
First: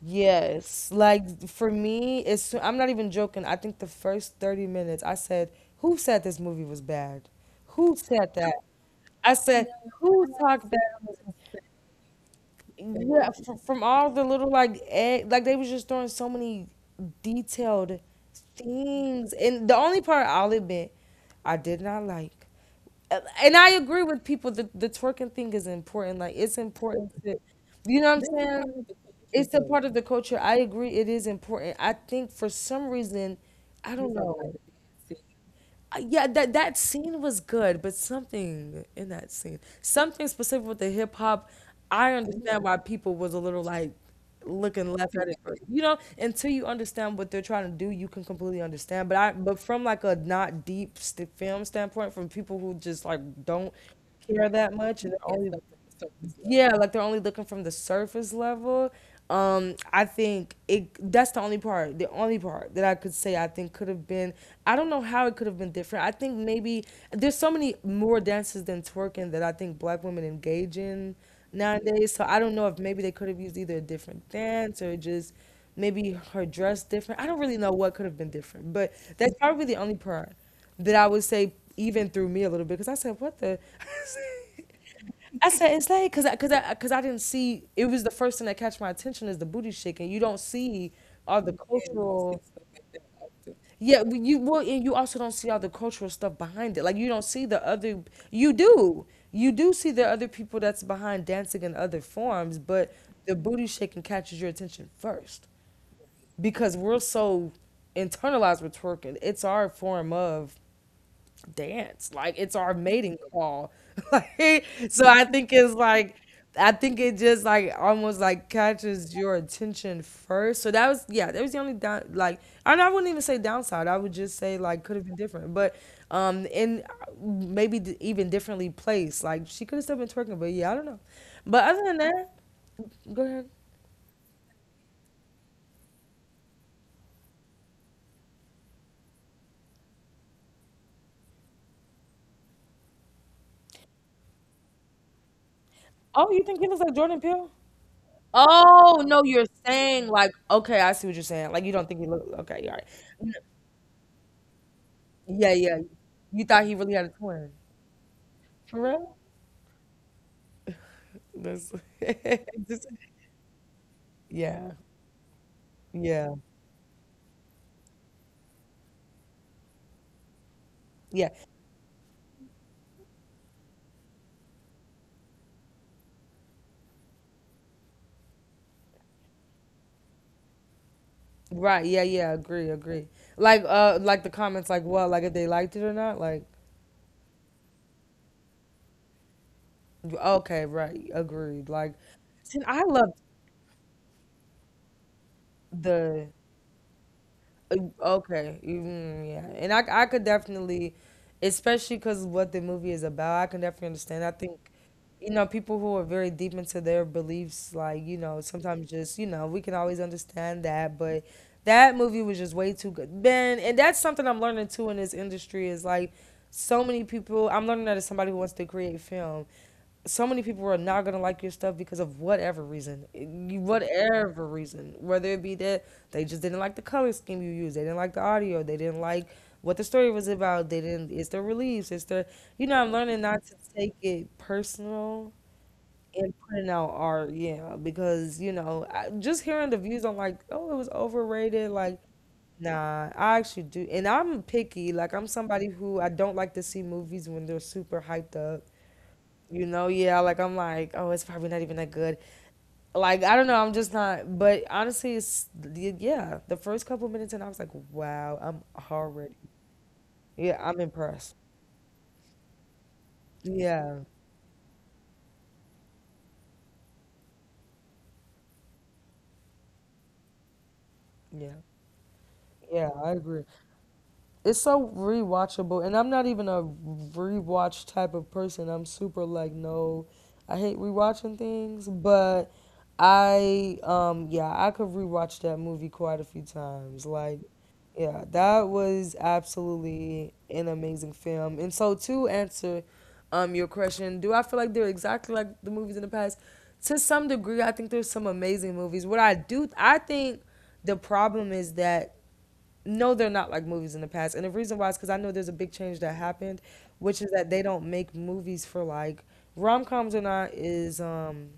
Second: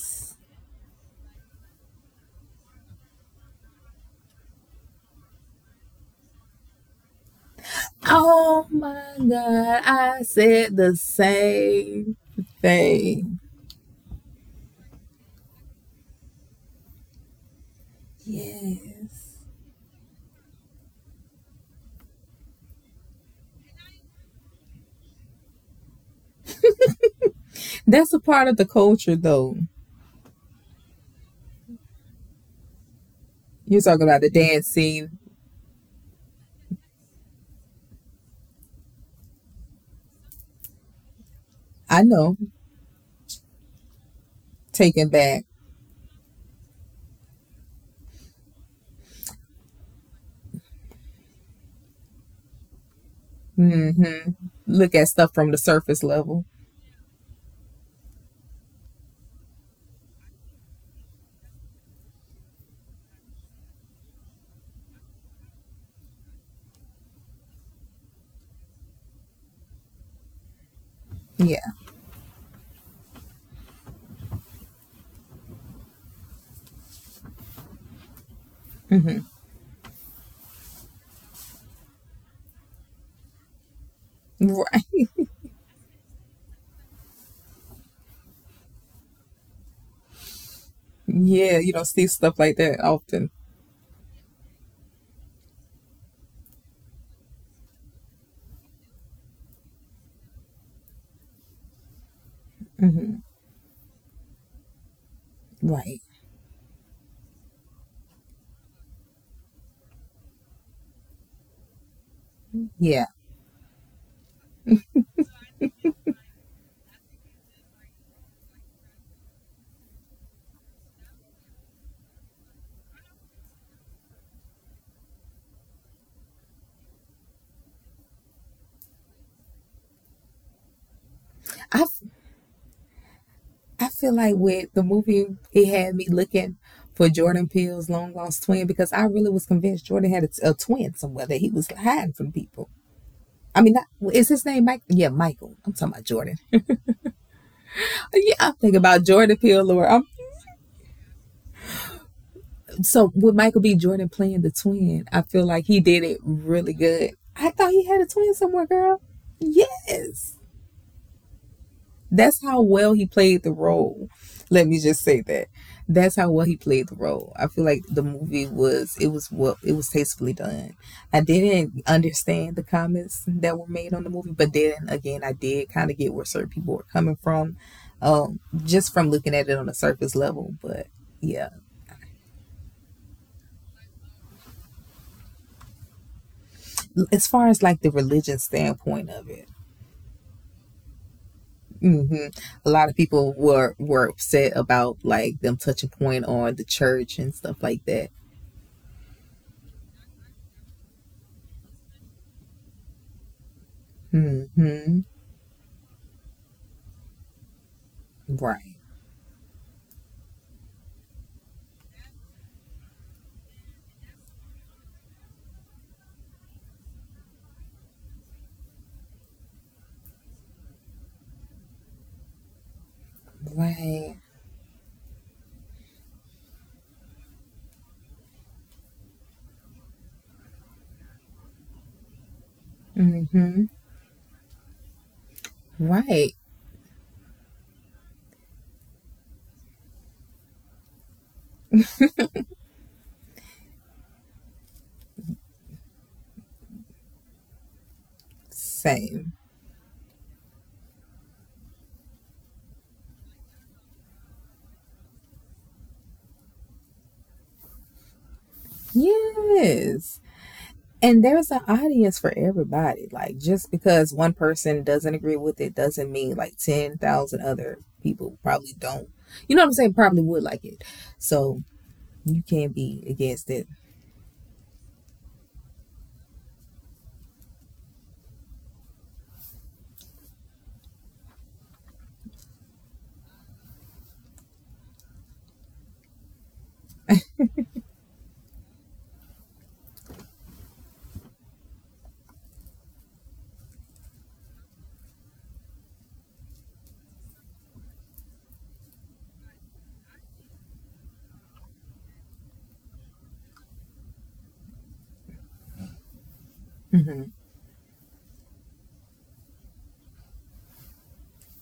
yes. Like for me, it's I'm not even joking. I think the first 30 minutes, I said, "Who said this movie was bad? Who said that?"
Oh my
I said,
God. I
"Who talked
said the
that?"
same
Yeah,
thing.
from all the little like egg, like they was just throwing so many detailed things,
Yes.
and the only part I'll admit I did not like, and I agree with people that the twerking thing is important. Like it's important to, you
That's
know what
a
I'm
part of the
saying?
culture,
It's
though.
a part of the culture. I agree, it is important. I think for some reason,
You're
I
talking
don't
about the
know.
dancing.
Yeah, that scene was good, but something in that scene, something specific with the hip hop,
I
I
know.
understand why people was a little like looking
Taken
left at it.
back.
First. You know, until you understand what they're trying to do, you can completely understand. But from like a not deep st- film standpoint, from people who just like don't
Mm-hmm.
care that
Look
much
at
and they're
stuff
only
from the
like
surface level.
yeah, like they're only looking from the surface level. I think it that's the only part that I could say I think could have been. I don't know how it could have been different. I think maybe there's so many more dances than twerking that I think black women engage in
Yeah.
nowadays. So I don't know if maybe they could have used either a different dance or just maybe her dress different. I don't really know what could have been different, but
Hmm.
that's probably the only part that I would say even threw me a little bit because I said, "What the?"
Right.
I said it's like didn't see it was the first thing that catch my attention is the booty shaking. You don't see all the
Yeah. You don't see
cultural.
stuff like that often.
Yeah, well, and you also don't see all the cultural stuff behind it. Like you don't see the other. You do, you do see the other people that's behind dancing in other forms,
Mm
but
hmm.
the booty shaking catches your attention first
Right.
because we're so internalized with twerking. It's our form of dance. Like it's our
Yeah.
mating call. Like so I think it's like I think it just like almost like catches your attention first. So that was yeah, that was the only down like and I wouldn't even say downside. I would just say like could have been different. But and maybe even differently placed. Like she could have still been twerking, but yeah, I don't know. But other
I
than that, go ahead.
I feel like with the movie, it had me looking for Jordan Peele's long lost twin because I really was convinced Jordan had a twin somewhere that he was hiding from people. I mean, not, is his name Mike? Yeah, Michael. I'm talking about
Oh,
Jordan.
you think he looks like Jordan Peele?
Yeah, I'm thinking
Oh
about
no,
Jordan
you're
Peele, Lord.
saying
I'm,
like okay, I see what you're saying. Like you don't think he look okay, all
so
right.
with Michael B. Jordan playing the twin, I feel
Yeah,
like
yeah.
he did it
You thought he
really
really had a
good.
twin.
I thought he had a twin somewhere,
For
girl.
real?
Yes.
That's
That's how
just,
well he played the role.
yeah,
Let
Mm.
me just say that. That's how
Yeah.
well he played the role. I feel like the movie was what it was, tastefully done. I
Yeah.
didn't understand the comments that were made on the movie, but then again, I did kind of get where certain people were coming from, just from looking at it on a surface level. But yeah,
Right. Yeah, yeah. Agree, agree. Like the comments like what, like if they liked it or not? Like
as far as like the religion standpoint of it,
okay, right. Agreed. Like
hmm
see,
a
I
lot of
loved
people were upset about like them touching point
the
on the church and stuff like that.
Okay. Yeah. And I could definitely, especially because what the movie is about, I can definitely understand. I think,
Hmm.
you know, people who are very deep into their beliefs, like, you know,
Right.
sometimes just, you know, we can always understand that. But that movie was just way too good. Ben, and that's something I'm learning too in this industry is like, so many people, I'm learning that as somebody who wants to create film so many people are not gonna like your stuff because of whatever reason,
Right.
whatever reason, whether it be that they just didn't like the color scheme you used, they didn't like the audio, they didn't like what the story was about, they didn't. It's their release, it's their. You know, I'm learning not to
Mm-hmm.
take it personal and
Right.
putting out art, yeah, because you know, just hearing the views on like, oh, it was overrated, like. Nah, I actually do. And I'm picky. Like, I'm somebody who I don't like to see movies when they're super hyped up
Same.
you know yeah like I'm like oh it's probably not even that good like I don't know I'm just not but honestly it's yeah the first couple minutes and I was like wow I'm already
Yes.
yeah I'm
And
impressed
there's an audience for everybody. Like just
yeah
because one person doesn't agree with it doesn't mean like 10,000 other people probably don't. You know what I'm saying? Probably would like it.
yeah
So you can't
yeah
be
I agree
against it.
it's so rewatchable, and I'm not even a rewatch type of person. I'm super like no, I hate rewatching things, but I yeah, I could rewatch that movie quite a few times. Like yeah, that was absolutely an amazing film. And so to answer your question, do I feel like they're exactly like the movies in the past? To some degree, I think there's some amazing movies. What I do I think the problem is that no, they're not like movies in the past. And the reason why is because I know there's a big change that happened, which
Hmm.
is that they don't make movies for like rom coms or not is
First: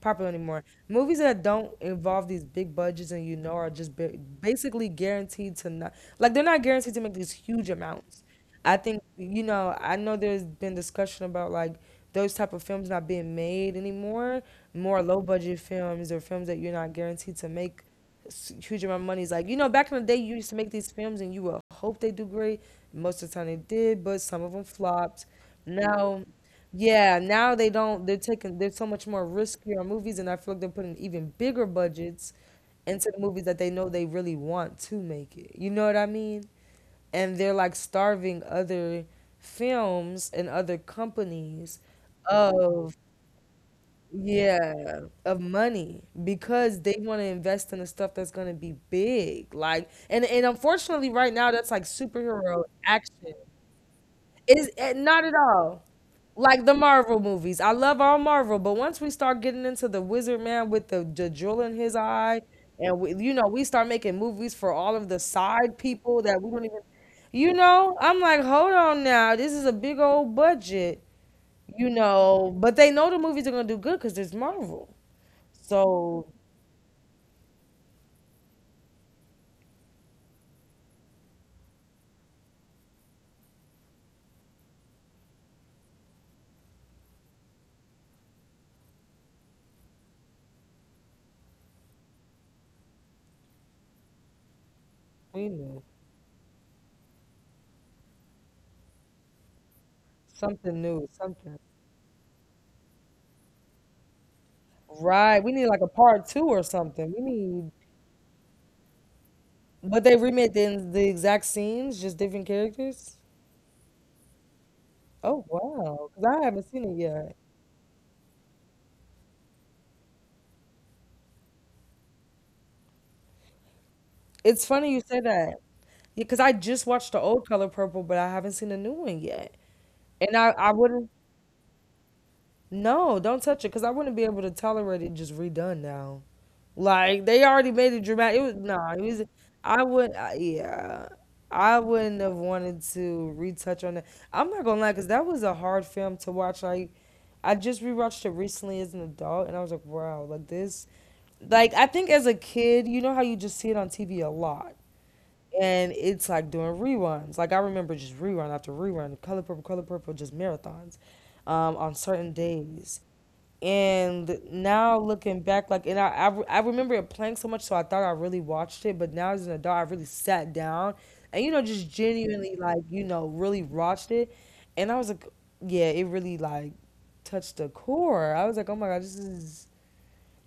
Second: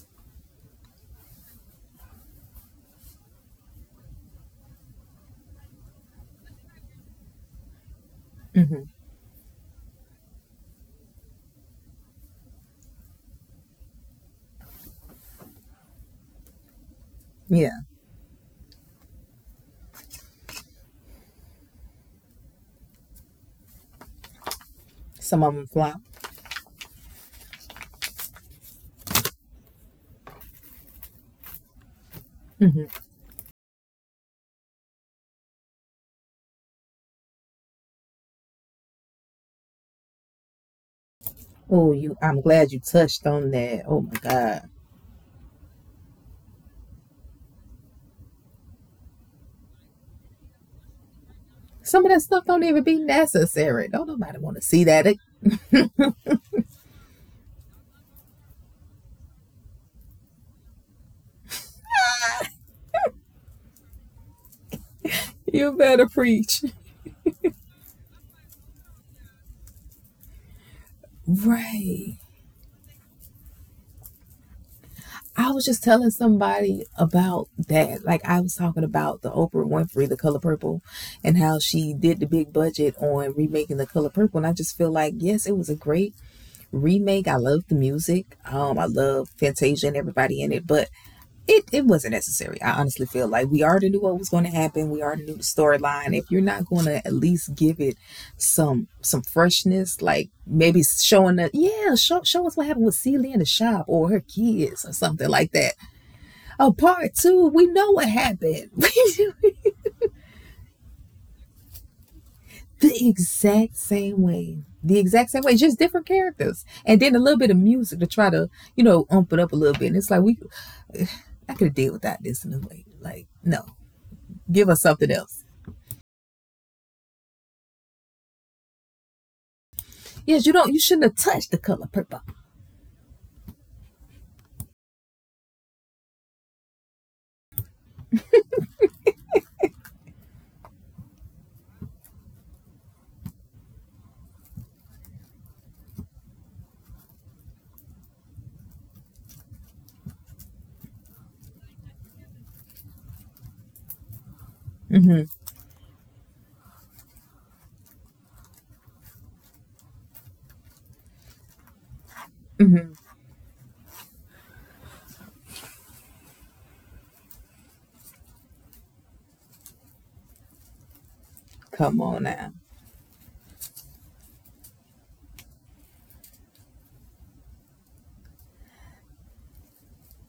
popular anymore. Movies that don't involve these big budgets and you know are just basically guaranteed to not like they're not guaranteed to make these huge amounts. I
Hmm.
think you know I know there's been discussion about like those type of films not being made anymore, more low budget films or films that you're not guaranteed to make
Yeah.
huge amount of money. It's like you know back in the day you used to make these films and you would hope they do great. Most of the time they did, but some of them flopped.
Some of them flop.
Now yeah, now they don't, they're so much more riskier on movies, and I feel like they're putting even bigger budgets into the movies that they know they really want to make it. You know what I mean? And they're like starving other films and other companies
Oh, you. I'm glad
of,
you touched on that. Oh my God.
yeah, of money because they want to invest in the stuff that's going to be big. Like, and unfortunately, right now, that's like
Some of that stuff
superhero
don't even be
action.
necessary. Don't nobody
Is
want to
eh,
see that.
not at all like the Marvel movies. I love all Marvel, but once we start getting into the Wizard Man with the drill in his eye, and we, you know, we start making movies for all of the side
You
people
better
that we don't even,
preach.
you know, I'm like, hold on now, this is a big old budget, you
Right.
know, but they know the movies are gonna do good because there's Marvel.
I was just telling
So
somebody about that. Like I was talking about the Oprah Winfrey, The Color Purple, and how she did the big budget on remaking The Color Purple. And I just feel like, yes, it was a great remake. I love the music. I love Fantasia and everybody in it. But it wasn't necessary. I honestly feel like we already knew what was going to happen. We already
we
knew the
knew
storyline. If you're not going to at least give it some freshness, like
something
maybe
new,
showing
something
that, yeah, show us what happened with Celia in the shop or her kids or
right.
something
We need
like
like a
that.
part two or
Oh,
something. We
part two,
need,
we know what happened. The
but they remade the exact scenes, just different characters.
exact same way. The
Oh
exact same way, just
wow,
different
because I haven't
characters,
seen it
and then a
yet.
little bit of music to try to, you know, ump it up a little bit. And it's like we, I could have did without this in a way. Like, no,
It's
give
funny
us
you say
something
that.
else.
Yeah, because I just watched the old Color Purple, but I haven't seen the new one yet. And
Yes, you
I
don't. You
wouldn't,
shouldn't have touched the color purple.
no, don't touch it, because I wouldn't be able to tolerate it just redone now. Like they already made it dramatic. It was nah, it was. Yeah, I wouldn't have wanted to retouch on that. I'm not gonna lie, because that was a hard film to watch. Like I just rewatched it recently as an adult, and I was like, wow, like this. Like I think as a kid, you know how you just see it on TV a lot, and it's like doing reruns. Like I remember just rerun after rerun, Color Purple, Color Purple, just marathons on certain days. And now looking back, like, and I, re- I remember it playing so much, so I thought I really watched it. But now as an adult, I really sat down and, you know, just
Come on
genuinely,
now.
like, you know, really watched it. And I was like, yeah, it really, like, touched the core. I was like, oh my God,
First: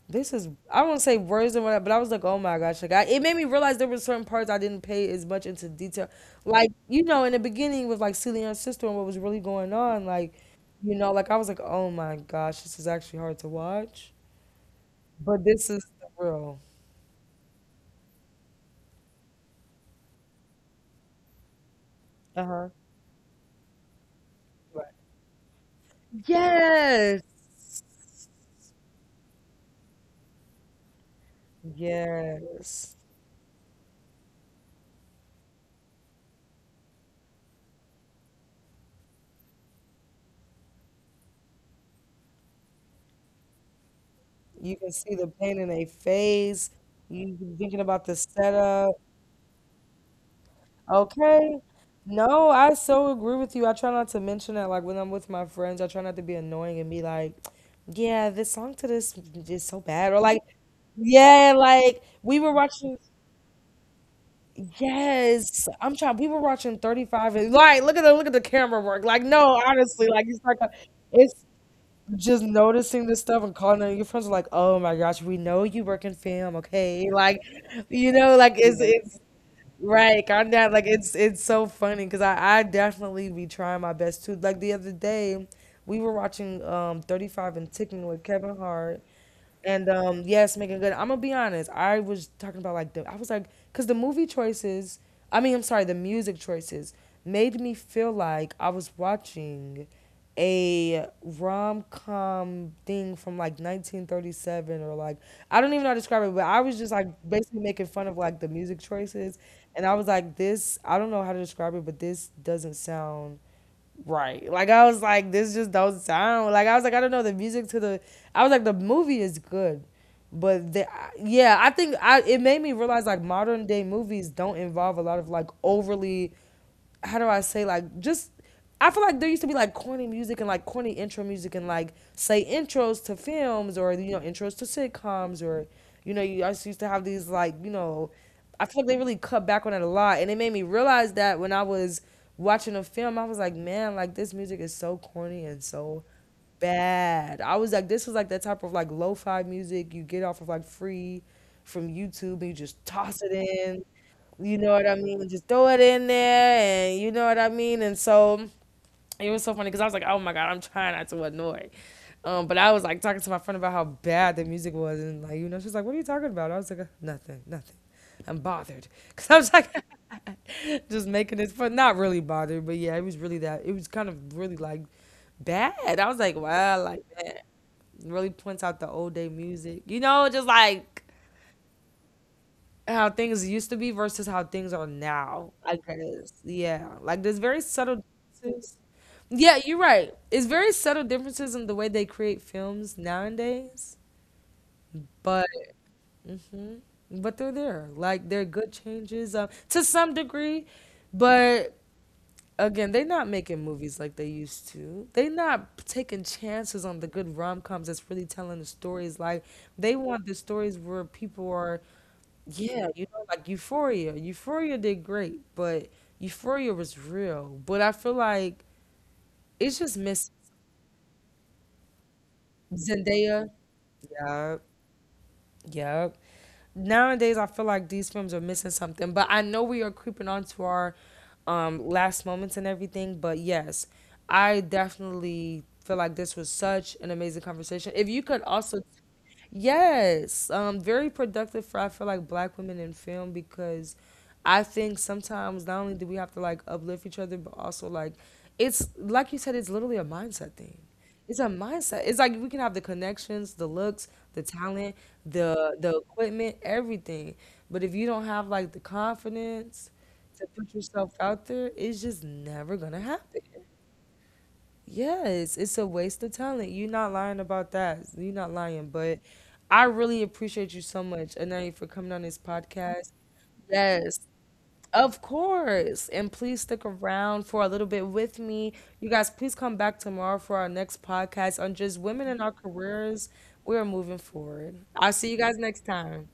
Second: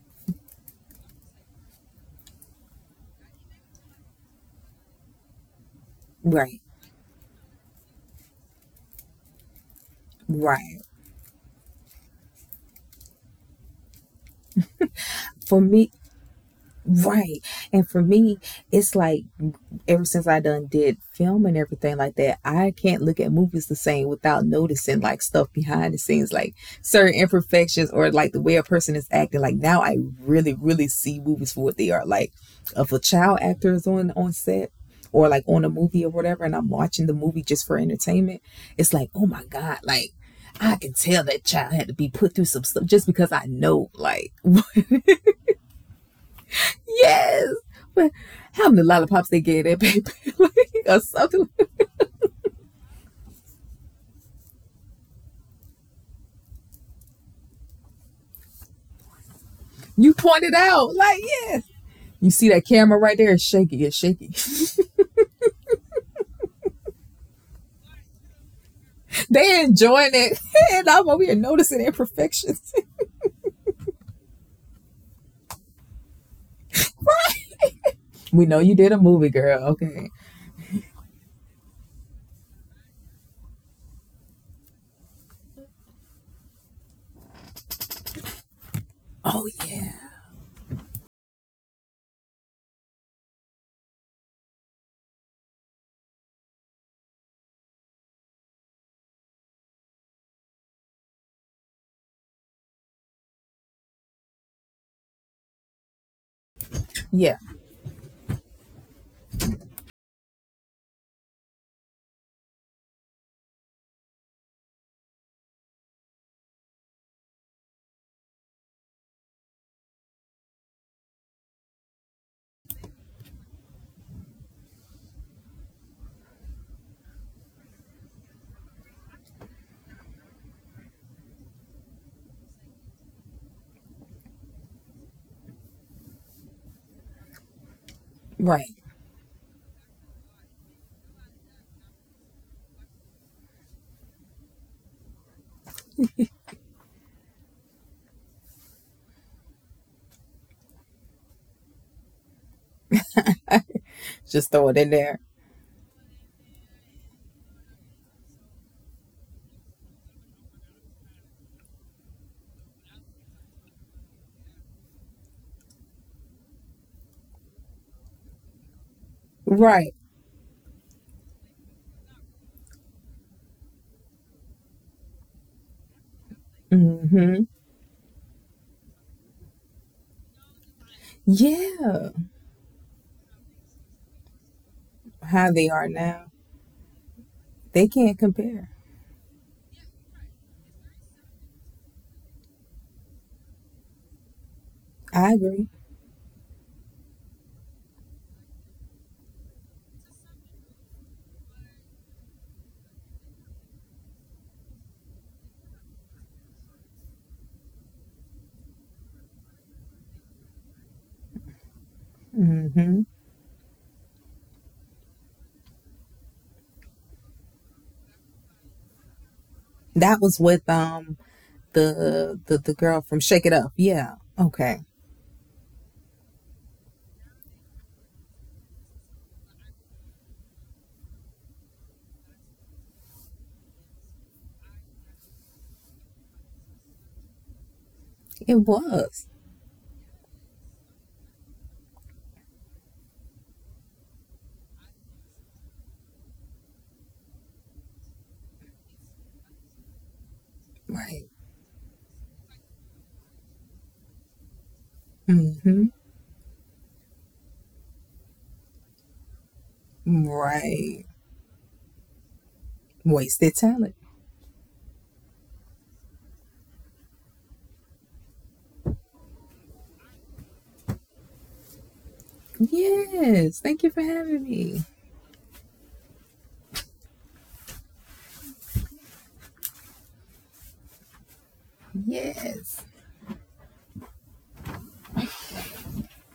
this is I won't say worse than what, I, but I was like, oh my gosh, like I, it made me realize there were certain parts I didn't pay as much into detail.
Right.
Like you know, in the beginning with like Celia's sister and what was really going on, like
Right.
you know, like I was like, oh my gosh, this is actually hard to watch, but
For
this is
me,
the real.
right. And for me, it's like ever since I done did film and everything like that,
Uh huh.
I can't look at movies the same without
Right.
noticing like stuff behind the scenes, like certain
Yes.
imperfections or like the way a person is acting. Like now I really, really see movies for what they are. Like if
Yes.
a child actor is on set or like on a movie or whatever, and I'm watching the movie just for entertainment, it's like, oh my God, like I can tell that child had to be put through some stuff just because I know like
You can see the pain in their face. You
yes.
you thinking about
But
the
how many
setup.
lollipops they gave that baby, like, or something.
Okay. No, I so agree with you. I try not to mention that. Like when I'm with my friends, I try not to be annoying and be like, "Yeah, this song to this is so
You
bad," or like,
pointed out, like,
"Yeah,
yes.
like
You
we
see
were
that
watching."
camera right there? It's shaky. It's shaky.
Yes, I'm trying. We were watching 35 and like, look at the camera work. Like,
They
no, honestly,
enjoying
like
it,
it's like a,
and I'm over here
it's
noticing
just
imperfections.
noticing this stuff and calling it. Your friends are like, "Oh my gosh, we know you work in film, okay?" Like, you know,
We
like
know you
it's
did a
it's
movie, girl. Okay.
right, calm down. Like it's so funny because I definitely be trying my best too. Like the other day, we were watching 35 and Ticking with Kevin Hart,
Oh yeah.
and yes, making good. I'm gonna be honest. I was talking about like the. I was like, cause the movie choices. I mean, I'm sorry, the music choices made me feel like I was watching a rom com thing from like 1937, or like I don't even know how to describe it, but I was just like
Yeah.
basically making fun of like the music choices, and I was like, this. I don't know how to describe it, but this doesn't sound right. Like I was like, this just don't sound like I was like, I don't know the music to the. I was like, the movie is good, but the, yeah, I think I it made me realize like modern day movies don't involve a lot of like overly how do I say like just I feel like there used to be like corny music and like corny intro music and like say intros to films, or you know intros to sitcoms, or you know you also used to have these like you know
Right.
I feel like they really cut back on it a lot, and it made me realize that when I was watching a film I was like man like this music is so corny and so bad. I was like this was like that type of like lo-fi music you get off of like free from YouTube and you just toss it in,
Just
you
throw
know
it in
what I
there.
mean? Just throw it in there, and you know what I mean. And so it was so funny because I was like, "Oh my god, I'm trying not to annoy." But I was like talking to my friend about how bad the music was, and like you know, she's like, "What are you talking about?" I was like, nothing, nothing." I'm bothered because I was like,
Right.
just making this fun. Not really bothered, but yeah, it was really that. It was kind of really like bad. I was like, "Wow, like
Mm-hmm.
that." Really points out the old day music, you know, just like
Yeah.
how things used to be versus how things are
How
now,
they
I
are now,
guess. Yeah. Like there's very
they
subtle
can't compare.
differences. Yeah, you're right. It's very subtle differences in the way they create films nowadays,
I
but
agree.
hmm but they're there. Like they're good changes to some degree, but again, they're not making movies like they used to. They're not taking chances on the good rom coms that's really telling the stories. Like they want the stories where people are yeah,
Mm-hmm.
you know, like Euphoria. Euphoria did great, but Euphoria was real. But I feel like it's just
That
missing
was with the girl from Shake It
Zendaya.
Up. Yeah.
Yep,
Okay.
yep. Nowadays, I feel like these films are missing something. But I know we are creeping onto our last moments and everything. But yes, I definitely feel like this was such an amazing conversation. If you could
It
also
was.
yes, very productive for I feel like black women in film because I think sometimes not only do we have to like uplift each other, but also like it's like you said, it's literally a mindset thing.
Right.
It's a mindset. It's like we can have the connections, the looks, the talent, the
Mm-hmm.
the equipment, everything. But if you don't have like the confidence to put
Right.
yourself out there, it's just never gonna happen.
Wasted talent.
Yes, it's a waste of talent. You're not lying about that. You're not lying, but I really appreciate you so much, Anani, for coming on this podcast.
Yes. Thank you for
Yes,
having me.
of course. And please stick around for a little bit with me. You guys, please come back tomorrow for our next podcast on just women in our
Yes.
careers. We're moving forward. I'll see you guys next time.